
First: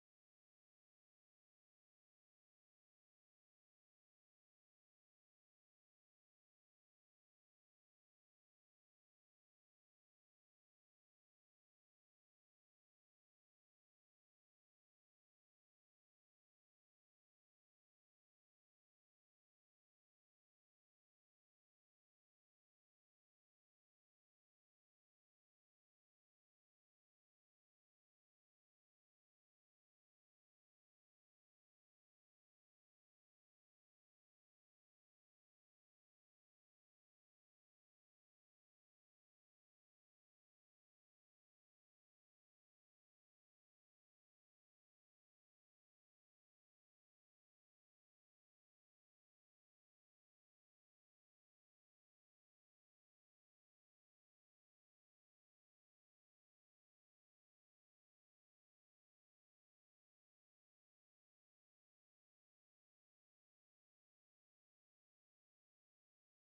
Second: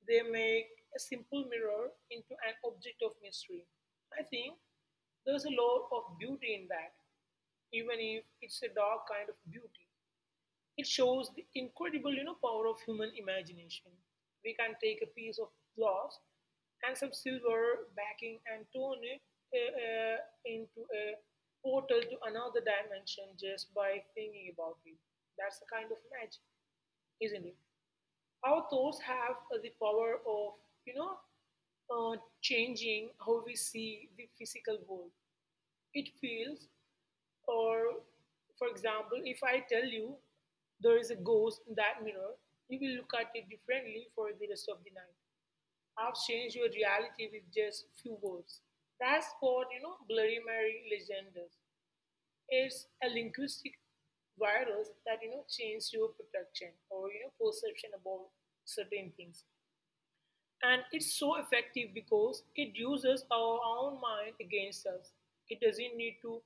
S2: They make a simple mirror into an object of mystery. I think there's a lot of beauty in that, even if it's a dark kind of beauty. It shows the incredible, you know, power of human imagination. We can take a piece of glass and some silver backing and turn it uh, uh, into a portal to another dimension just by thinking about it. That's the kind of magic, isn't it? Our thoughts have the power of, you know, changing how we see the physical world. It feels, or for example, if I tell you there is a ghost in that mirror, you will look at it differently for the rest of the night. I've changed your reality with just few words. That's what, you know, Bloody Mary legend is. It's a linguistic virus that, you know, changes your protection or, you know, perception about certain things. And it's so effective because it uses our own mind against us. It doesn't need to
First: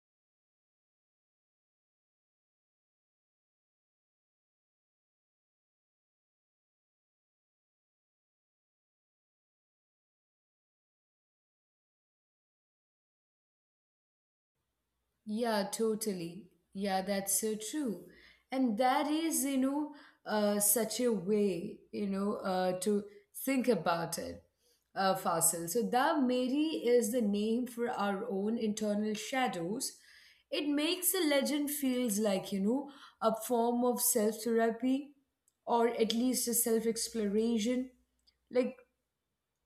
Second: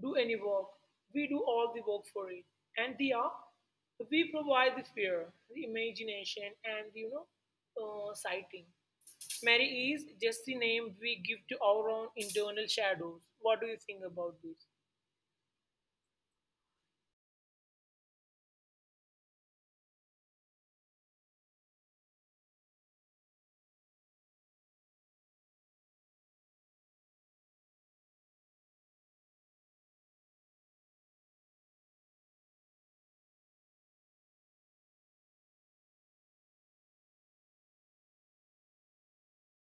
S2: do any work. We do all the work for it. And they are, we provide the fear, the imagination, and, you know, sighting. Mary is just the name we give to our own internal shadows. What do you think about this?
S1: Yeah, totally. Yeah, that's so true. And that is, such a way, to think about it, Fasil. So, the Mary is the name for our own internal shadows. It makes a legend feels like, a form of self-therapy or at least a self-exploration. Like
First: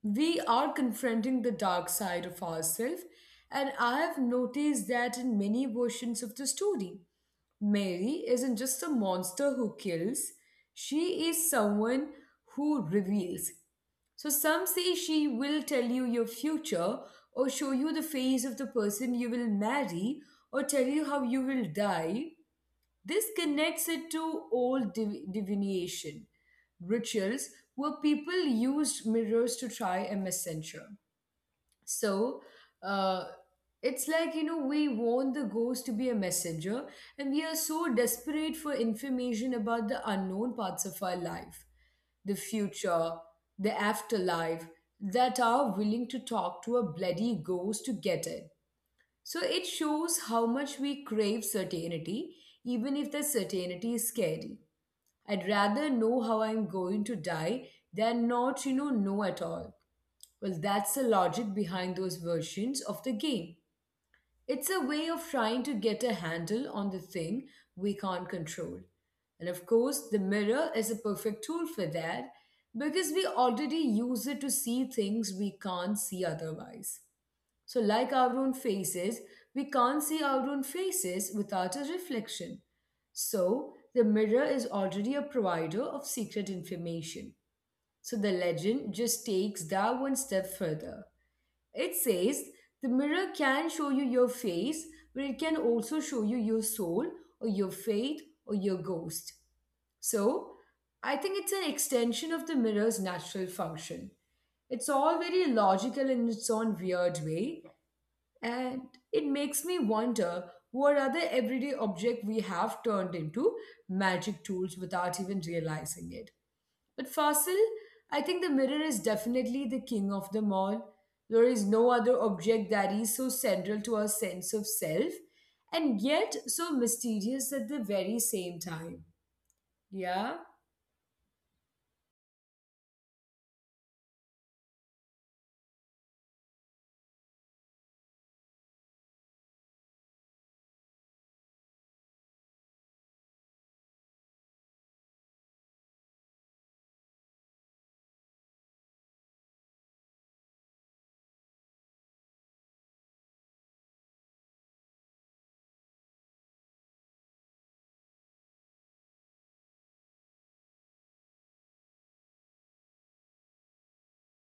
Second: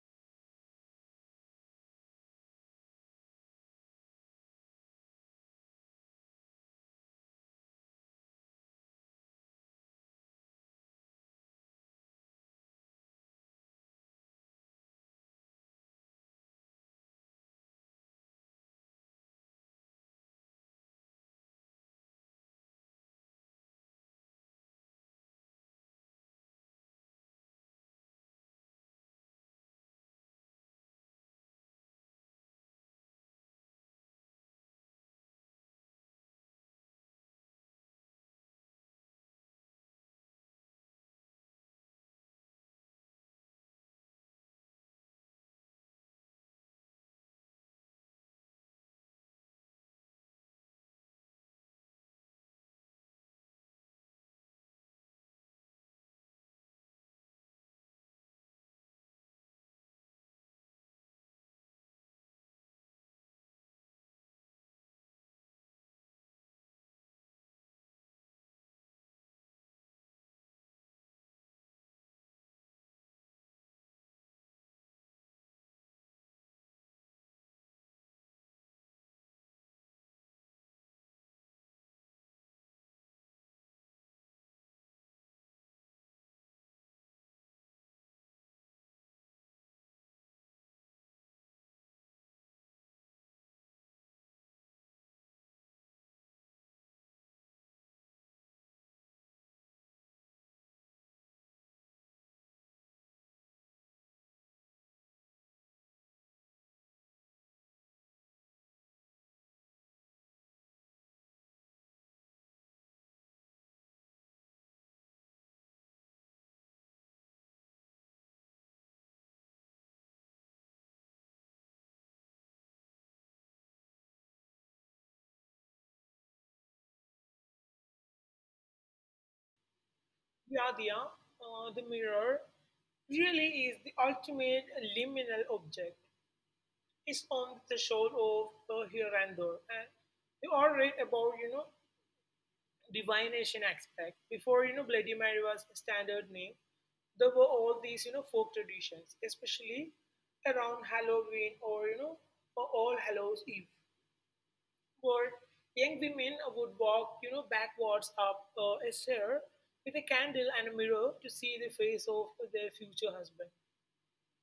S1: we are confronting the dark side of ourselves, and I have noticed that in many versions of the story. Mary isn't just a monster who kills, she is someone who reveals. So, some say she will tell you your future, or show you the face of the person you will marry, or tell you how you will die. This connects it to old divination rituals where people used mirrors to try a messenger. So, uh, it's like, we want the ghost to be a messenger, and we are so desperate for information about the unknown parts of our life, the future, the afterlife, that are willing to talk to a bloody ghost to get it. So it shows how much we crave certainty, even if the certainty is scary. I'd rather know how I'm going to die than not, know at all. Well, that's the logic behind those versions of the game. It's a way of trying to get a handle on the thing we can't control. And of course, the mirror is a perfect tool for that because we already use it to see things we can't see otherwise. So, like our own faces, we can't see our own faces without a reflection. So, the mirror is already a provider of secret information. So, the legend just takes that one step further. It says the mirror can show you your face, but it can also show you your soul or your fate or your ghost. So, I think it's an extension of the mirror's natural function. It's all very logical in its own weird way, and it makes me wonder what other everyday object we have turned into magic tools without even realizing it. But Fasil, I think the mirror is definitely the king of them all. There is no other object that is so central to our sense of self and yet so mysterious at the very same time. Yeah?
S2: Vyadya, the mirror really is the ultimate liminal object. Is on the shore of here and there. And you all read about, you know, divination aspect. Before, you know, Bloody Mary was a standard name, there were all these, you know, folk traditions, especially around Halloween, or, you know, or All Hallows Eve, where young women would walk, you know, backwards up a stair with a candle and a mirror to see the face of their future husband.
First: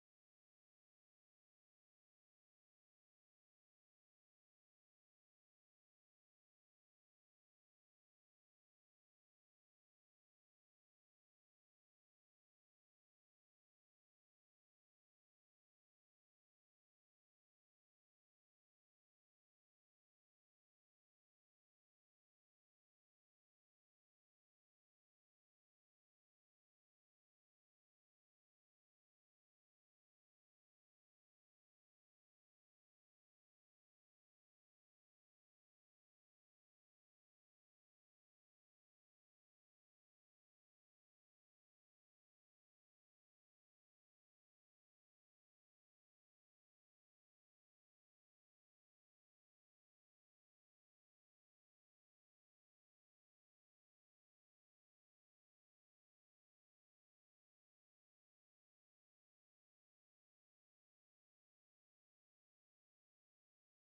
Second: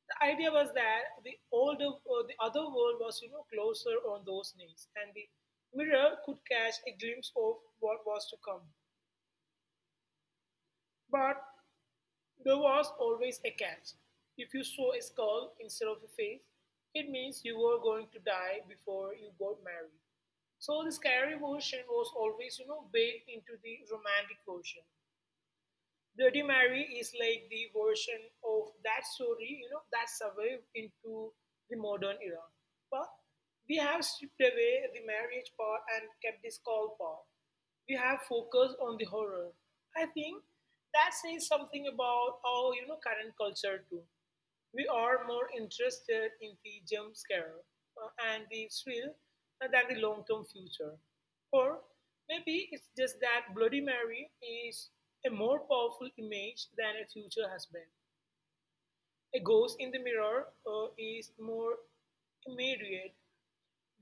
S2: The idea was that the older the other world was, you know, closer on those knees, and the mirror could catch a glimpse of what was to come. But there was always a catch. If you saw a skull instead of a face, it means you were going to die before you got married. So the scary version was always, you know, baked into the romantic version. Bloody Mary is like the version of that story, you know, that survived into the modern era. But we have stripped away the marriage part and kept the skull part. We have focused on the horror. I think that says something about our, you know, current culture too. We are more interested in the jump scare and the thrill than the long term future. Or maybe it's just that Bloody Mary is a more powerful image than a future husband. A ghost in the mirror is more immediate,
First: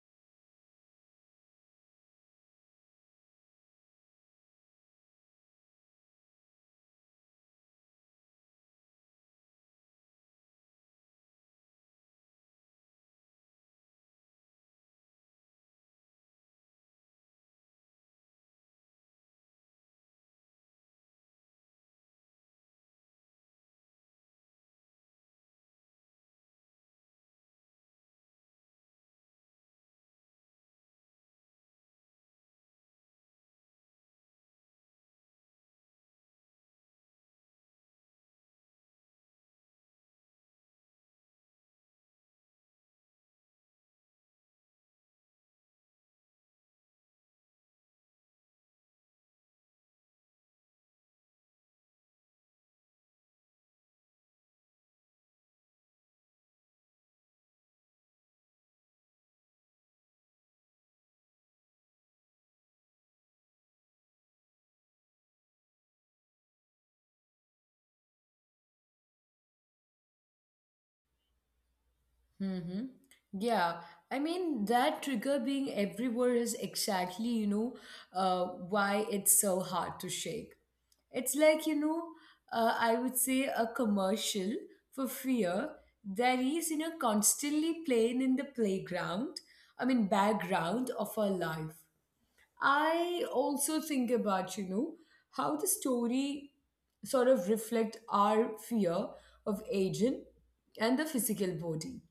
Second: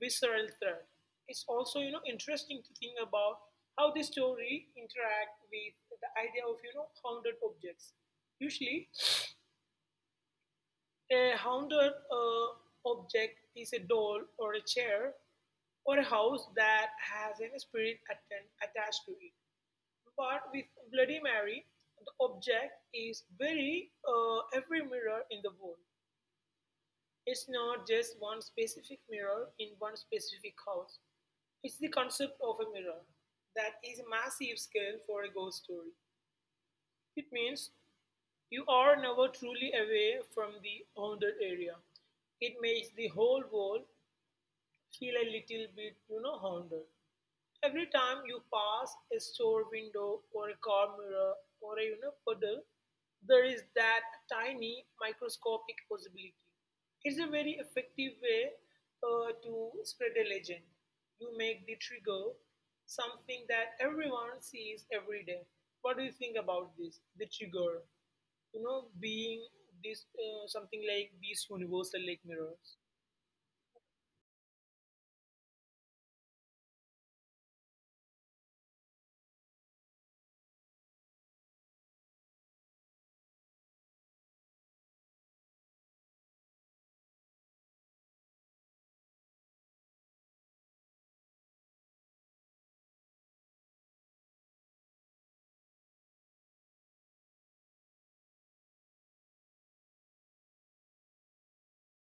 S2: visceral threat. It's also, you know, interesting to think about how the story interact with the idea of, you know, haunted objects. Usually, a haunted object is a doll or a chair or a house that has a spirit attached to it. But with Bloody Mary, the object is very every mirror in the world. It's not just one specific mirror in one specific house. It's the concept of a mirror that is a massive scale for a ghost story. It means you are never truly away from the haunted area. It makes the whole world feel a little bit, you know, haunted. Every time you pass a store window or a car mirror or a, you know, puddle, there is that tiny microscopic possibility. It's a very effective way to spread a legend. You make the trigger something that everyone sees every day. What do you think about this? The trigger, you know, being this something like these universal like mirrors.
S1: Mm-hmm. Yeah, I mean that trigger being everywhere is exactly, why it's so hard to shake. It's like, I would say a commercial for fear that is, constantly playing in the playground, I mean, background of our life. I also think about, how the story sort of reflect our fear of aging and the physical body.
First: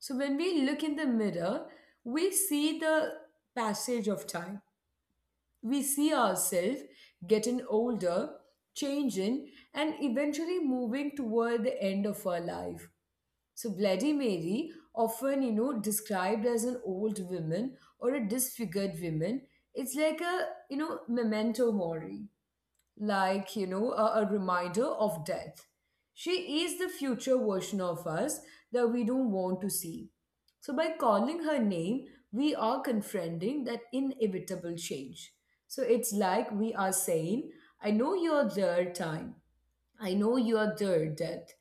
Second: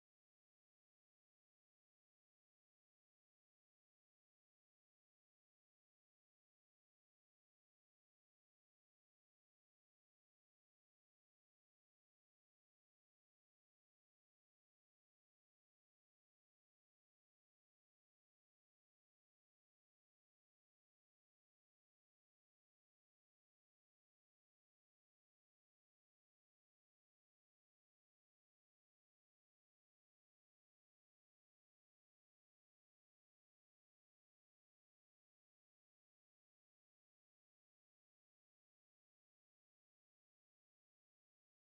S1: So when we look in the mirror, we see the passage of time. We see ourselves getting older, changing, and eventually moving toward the end of our life. So Bloody Mary, often described as an old woman or a disfigured woman, it's like a memento mori, like a reminder of death. She is the future version of us that we don't want to see. So by calling her name, we are confronting that inevitable change. So it's like we are saying, I know you're there, time. I know you're there, death.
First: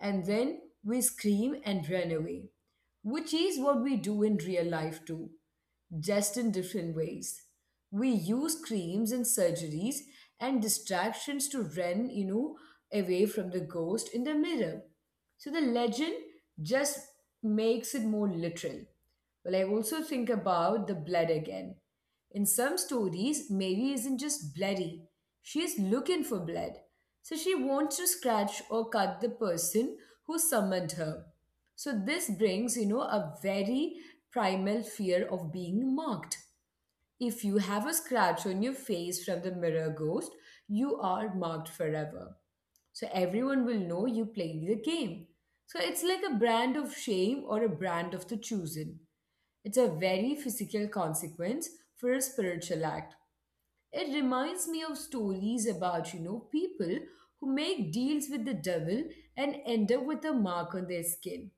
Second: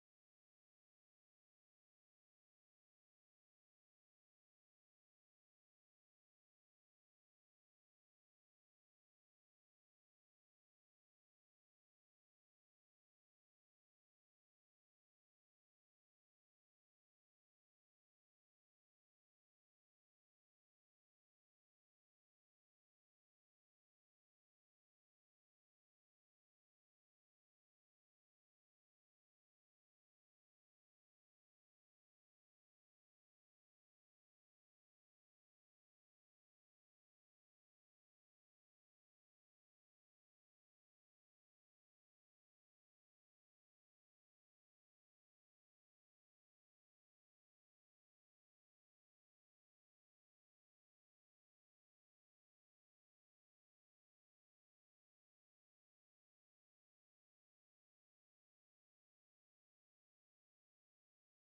S1: And then we scream and run away, which is what we do in real life too, just in different ways. We use creams and surgeries and distractions to run, away from the ghost in the mirror. So the legend just makes it more literal. Well, I also think about the blood again. In some stories, Mary isn't just bloody, she is looking for blood. So she wants to scratch or cut the person who summoned her. So this brings, a very primal fear of being marked. If you have a scratch on your face from the mirror ghost, you are marked forever. So everyone will know you played the game. So it's like a brand of shame or a brand of the chosen. It's a very physical consequence for a spiritual act. It reminds me of stories about, people who make deals with the devil and end up with a mark on their skin.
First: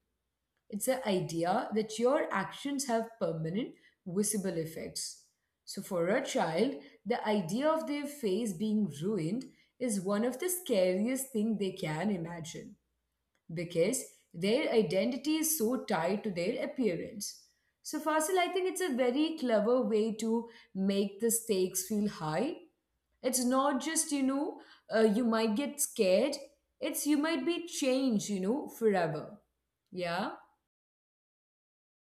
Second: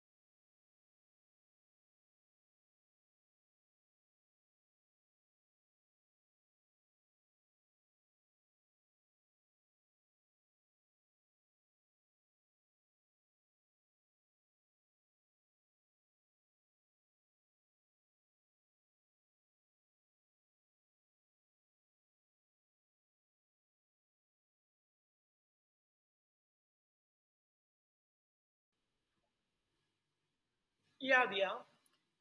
S1: It's the idea that your actions have permanent, visible effects. So, for a child, the idea of their face being ruined is one of the scariest things they can imagine because their identity is so tied to their appearance. So, Fasil, I think it's a very clever way to make the stakes feel high. It's not just, you might get scared, it's you might be changed, forever. Yeah?
S2: Yeah, Diya.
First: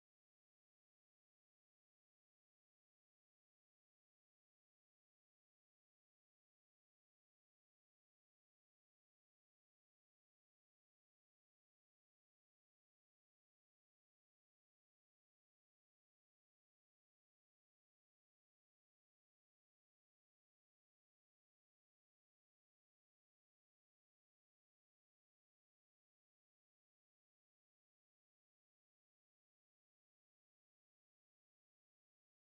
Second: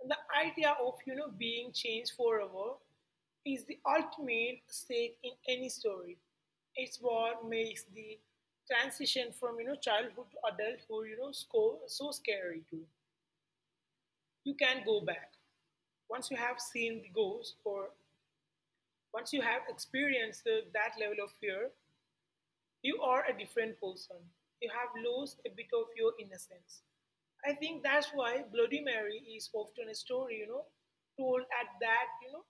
S2: The idea of, you know, being changed forever is the ultimate stake in any story. It's what makes the transition from, you know, childhood to adulthood, you know, so scary too. You can't go back. Once you have seen the ghost, or once you have experienced that level of fear, you are a different person. You have lost a bit of your innocence. I think that's why Bloody Mary is often a story, you know, told at that, you know,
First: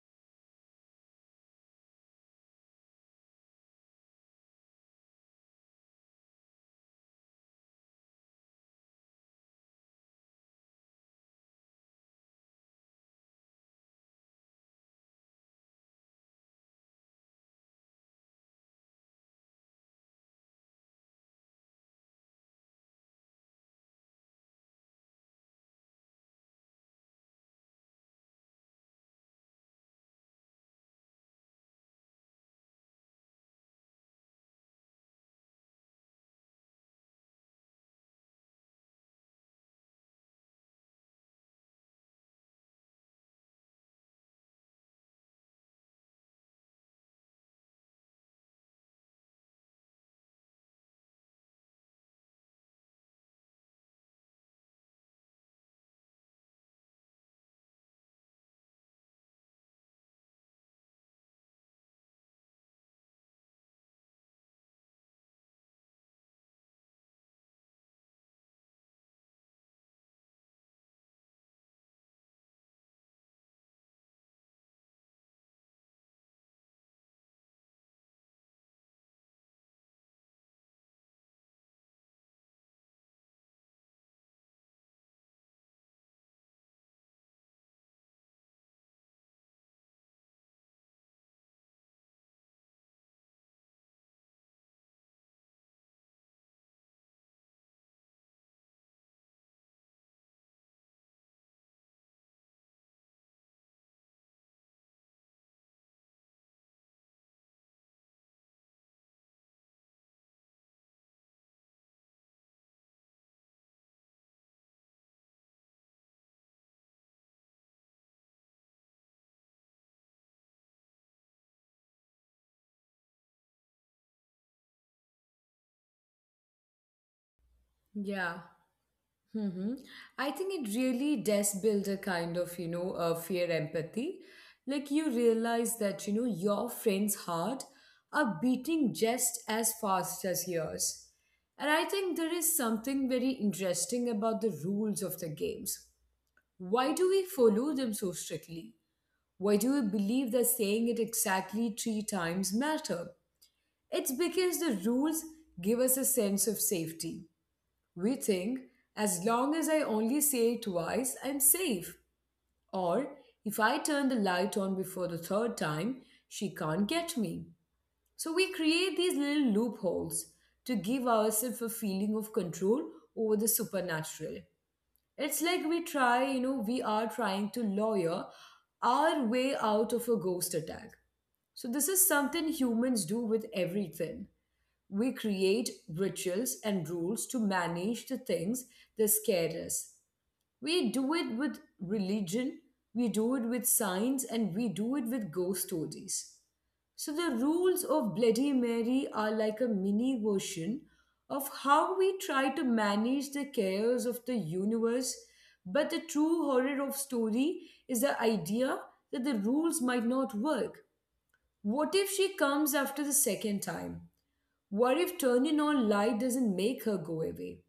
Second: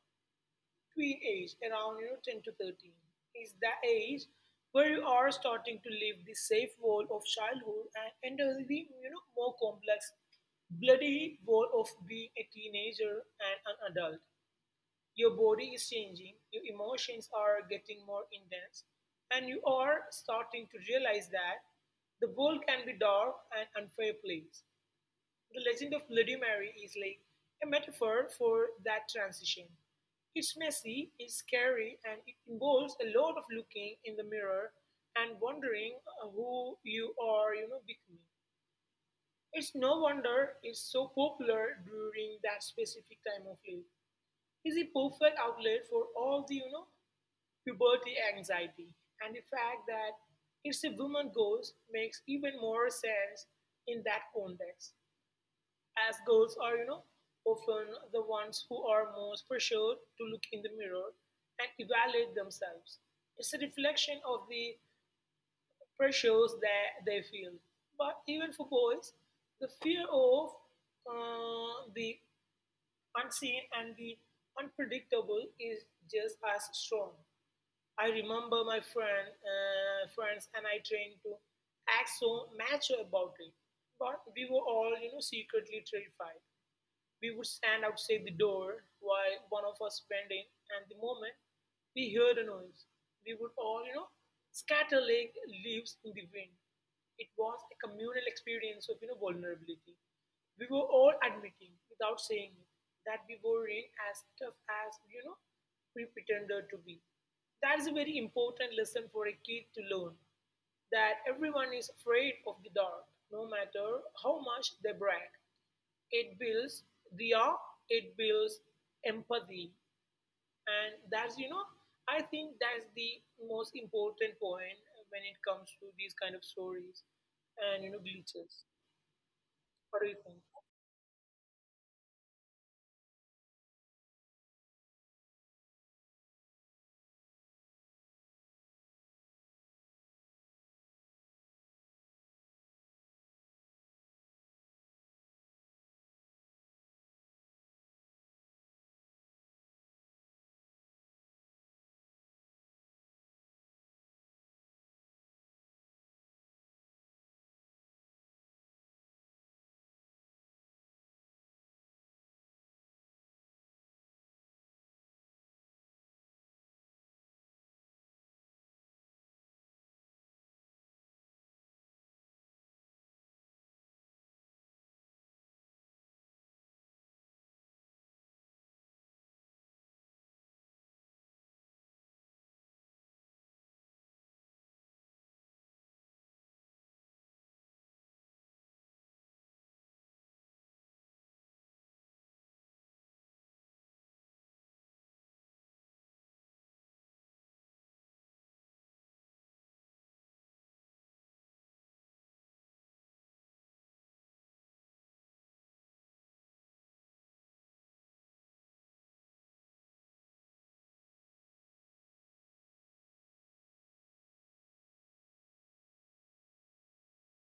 S2: tween age, around, you know, 10 to 13. Is the age where you are starting to leave the safe world of childhood and enter the, you know, more complex, bloody world of being a teenager and an adult. Your body is changing, your emotions are getting more intense, and you are starting to realize that the world can be dark and unfair place. The legend of Bloody Mary is like a metaphor for that transition. It's messy, it's scary, and it involves a lot of looking in the mirror and wondering who you are, you know, becoming. It's no wonder it's so popular during that specific time of life. Is a perfect outlet for all the, you know, puberty anxiety. And the fact that it's a woman ghost makes even more sense in that context, as girls are, you know, often the ones who are most pressured to look in the mirror and evaluate themselves. It's a reflection of the pressures that they feel. But even for boys, the fear of the unseen and the unpredictable is just as strong. I remember my friends and I trained to act so mature about it, but we were all, you know, secretly terrified. We would stand outside the door while one of us went in, and the moment we heard a noise, we would all, you know, scatter like leaves in the wind. It was a communal experience of, you know, vulnerability. We were all admitting, without saying it, that we were in as tough as, you know, we pretended to be. That is a very important lesson for a kid to learn, that everyone is afraid of the dark, no matter how much they brag. It builds, dia, it builds empathy. And that's, you know, I think that's the most important point when it comes to these kind of stories and, you know,
S1: Yeah.
S2: glitches.
S1: Mm-hmm.
S2: What do you
S1: I
S2: think?
S1: think it really does build a kind of, fear empathy. Like you realize that, your friend's heart are beating just as fast as yours. And I think there is something very interesting about the rules of the games. Why do we follow them so strictly? Why do we believe that saying it exactly three times matter? It's because the rules give us a sense of safety. We think as long as I only say it twice, I'm safe. Or if I turn the light on before the third time, she can't get me. So we create these little loopholes to give ourselves a feeling of control over the supernatural. It's like we are trying to lawyer our way out of a ghost attack. So, this is something humans do with everything. We create rituals and rules to manage the things that scare us. We do it with religion, we do it with science, and we do it with ghost stories. So the rules of Bloody Mary are like a mini version of how we try to manage the chaos of the universe. But the true horror of story is the idea that the rules might not work. What if she comes after the second time? What if turning on light doesn't make her go away?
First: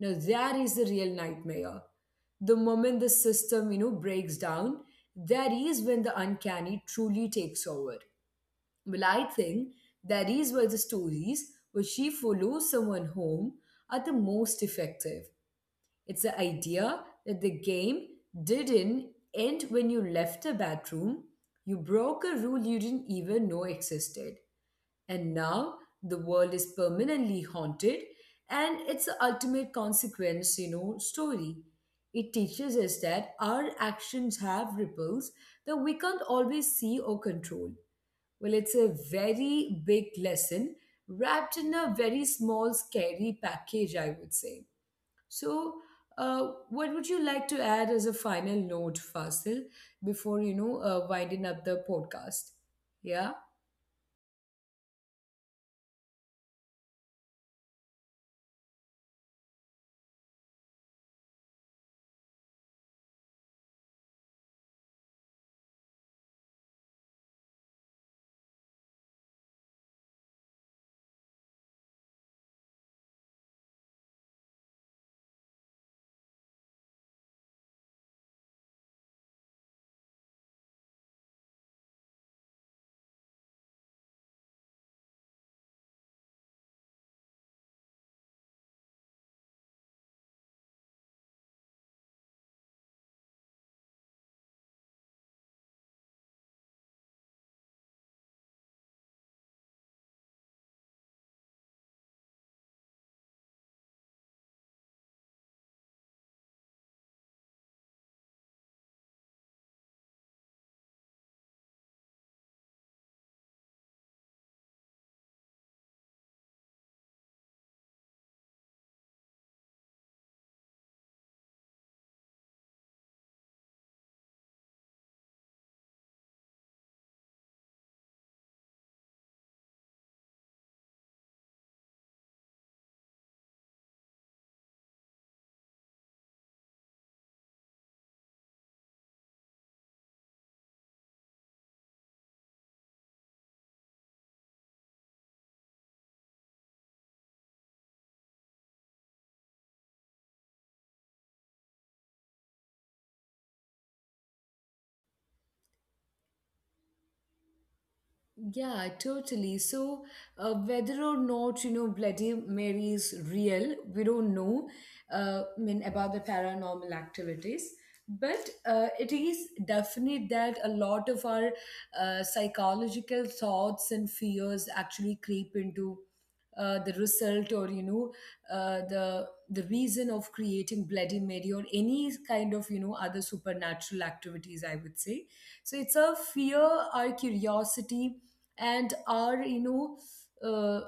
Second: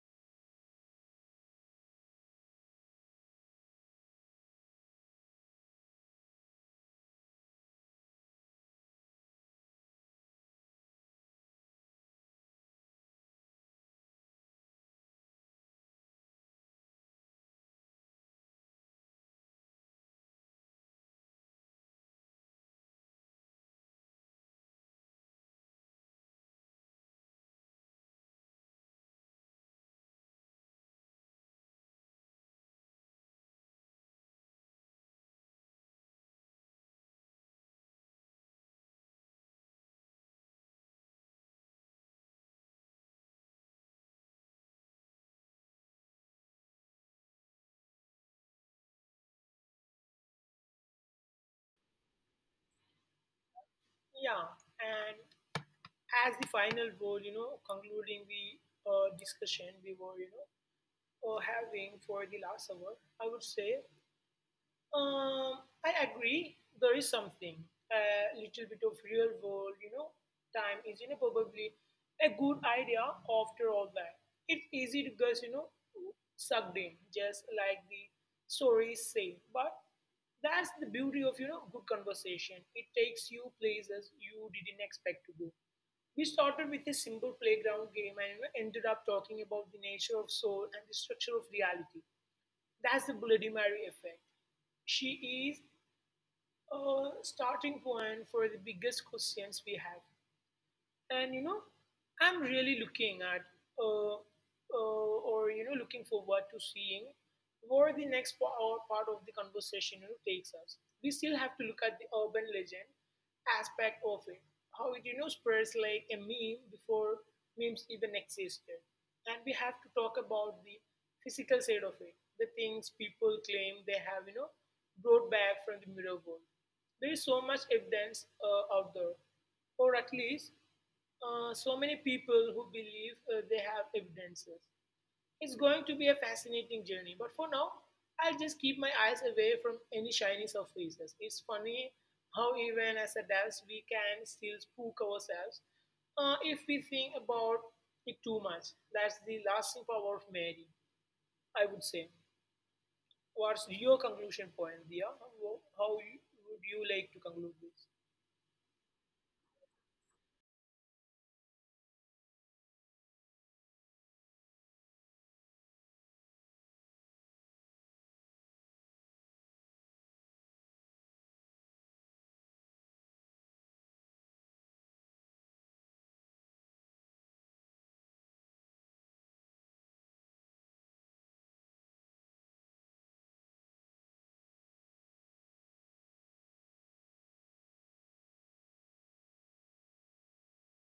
S1: Now that is the real nightmare. The moment the system, breaks down, that is when the uncanny truly takes over. Well, I think that is why the stories where she follows someone home are the most effective. It's the idea that the game didn't end when you left the bathroom. You broke a rule you didn't even know existed. And now the world is permanently haunted, and it's the ultimate consequence, story. It teaches us that our actions have ripples that we can't always see or control. Well, it's a very big lesson wrapped in a very small, scary package, I would say. So, what would you like to add as a final note, Fasil, before winding up the podcast? Yeah.
S2: Yeah. And as the final word, you know, concluding the discussion we were, you know, having for the last hour, I would say I agree. There is something a little bit of real world, you know, time is, you know, probably a good idea after all that. It's easy to get, you know, sucked in, just like the stories say. But that's the beauty of, you know, good conversation. It takes you places you didn't expect to go. We started with a simple playground game and, you know, ended up talking about the nature of soul and the structure of reality. That's the Bloody Mary effect. She is a starting point for the biggest questions we have, and, you know, I'm really looking at uh, or, you know, looking forward to seeing where the part of the conversation, you know, takes us. We still have to look at the urban legend aspect of it, how it, you know, spreads like a meme before memes even existed. And we have to talk about the physical side of it, the things people claim they have, you know, brought back from the mirror world. There is so much evidence out there, or at least so many people who believe they have evidences. It's going to be a fascinating journey, but for now, I'll just keep my eyes away from any shiny surfaces. It's funny how, even as adults, we can still spook ourselves if we think about it too much. That's the lasting power of Mary, I would say. What's your conclusion point, Dia? Would you like to conclude this?
S1: Yeah, totally. So, whether or not, Bloody Mary is real, we don't know, I mean, about the paranormal activities. But it is definite that a lot of our psychological thoughts and fears actually creep into the result or the reason of creating Bloody Mary or any kind of other supernatural activities, I would say. So it's a fear, our curiosity, and our uh,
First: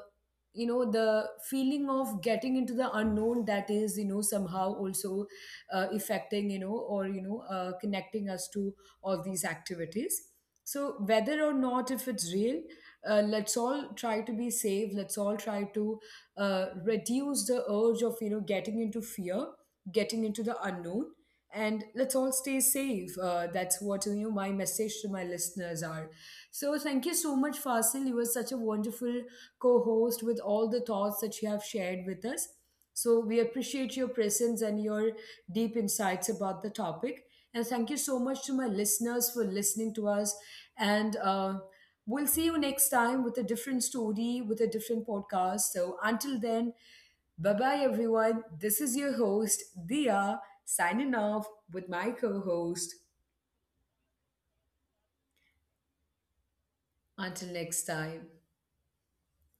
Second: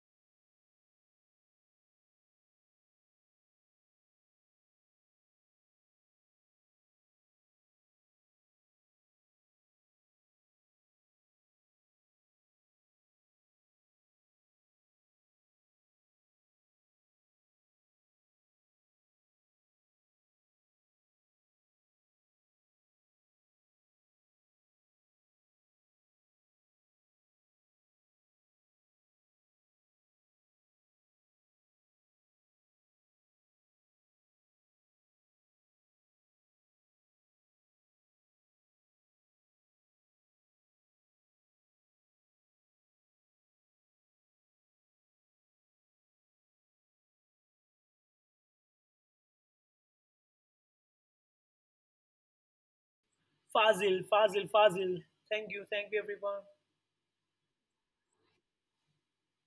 S1: the feeling of getting into the unknown that is somehow also affecting you know or you know connecting us to all these activities. So whether or not if it's real, let's all try to be safe, let's all try to reduce the urge of getting into fear, getting into the unknown, and let's all stay safe, that's what my message to my listeners are. So thank you so much, Fasil, you were such a wonderful co-host with all the thoughts that you have shared with us. So we appreciate your presence and your deep insights about the topic. And thank you so much to my listeners for listening to us. And we'll see you next time with a different story, with a different podcast. So until then, bye bye, everyone. This is your host, Dia, signing off with my co host.
S2: Fazil, Fazil, Fazil. Thank you, everyone.
S1: Until next time.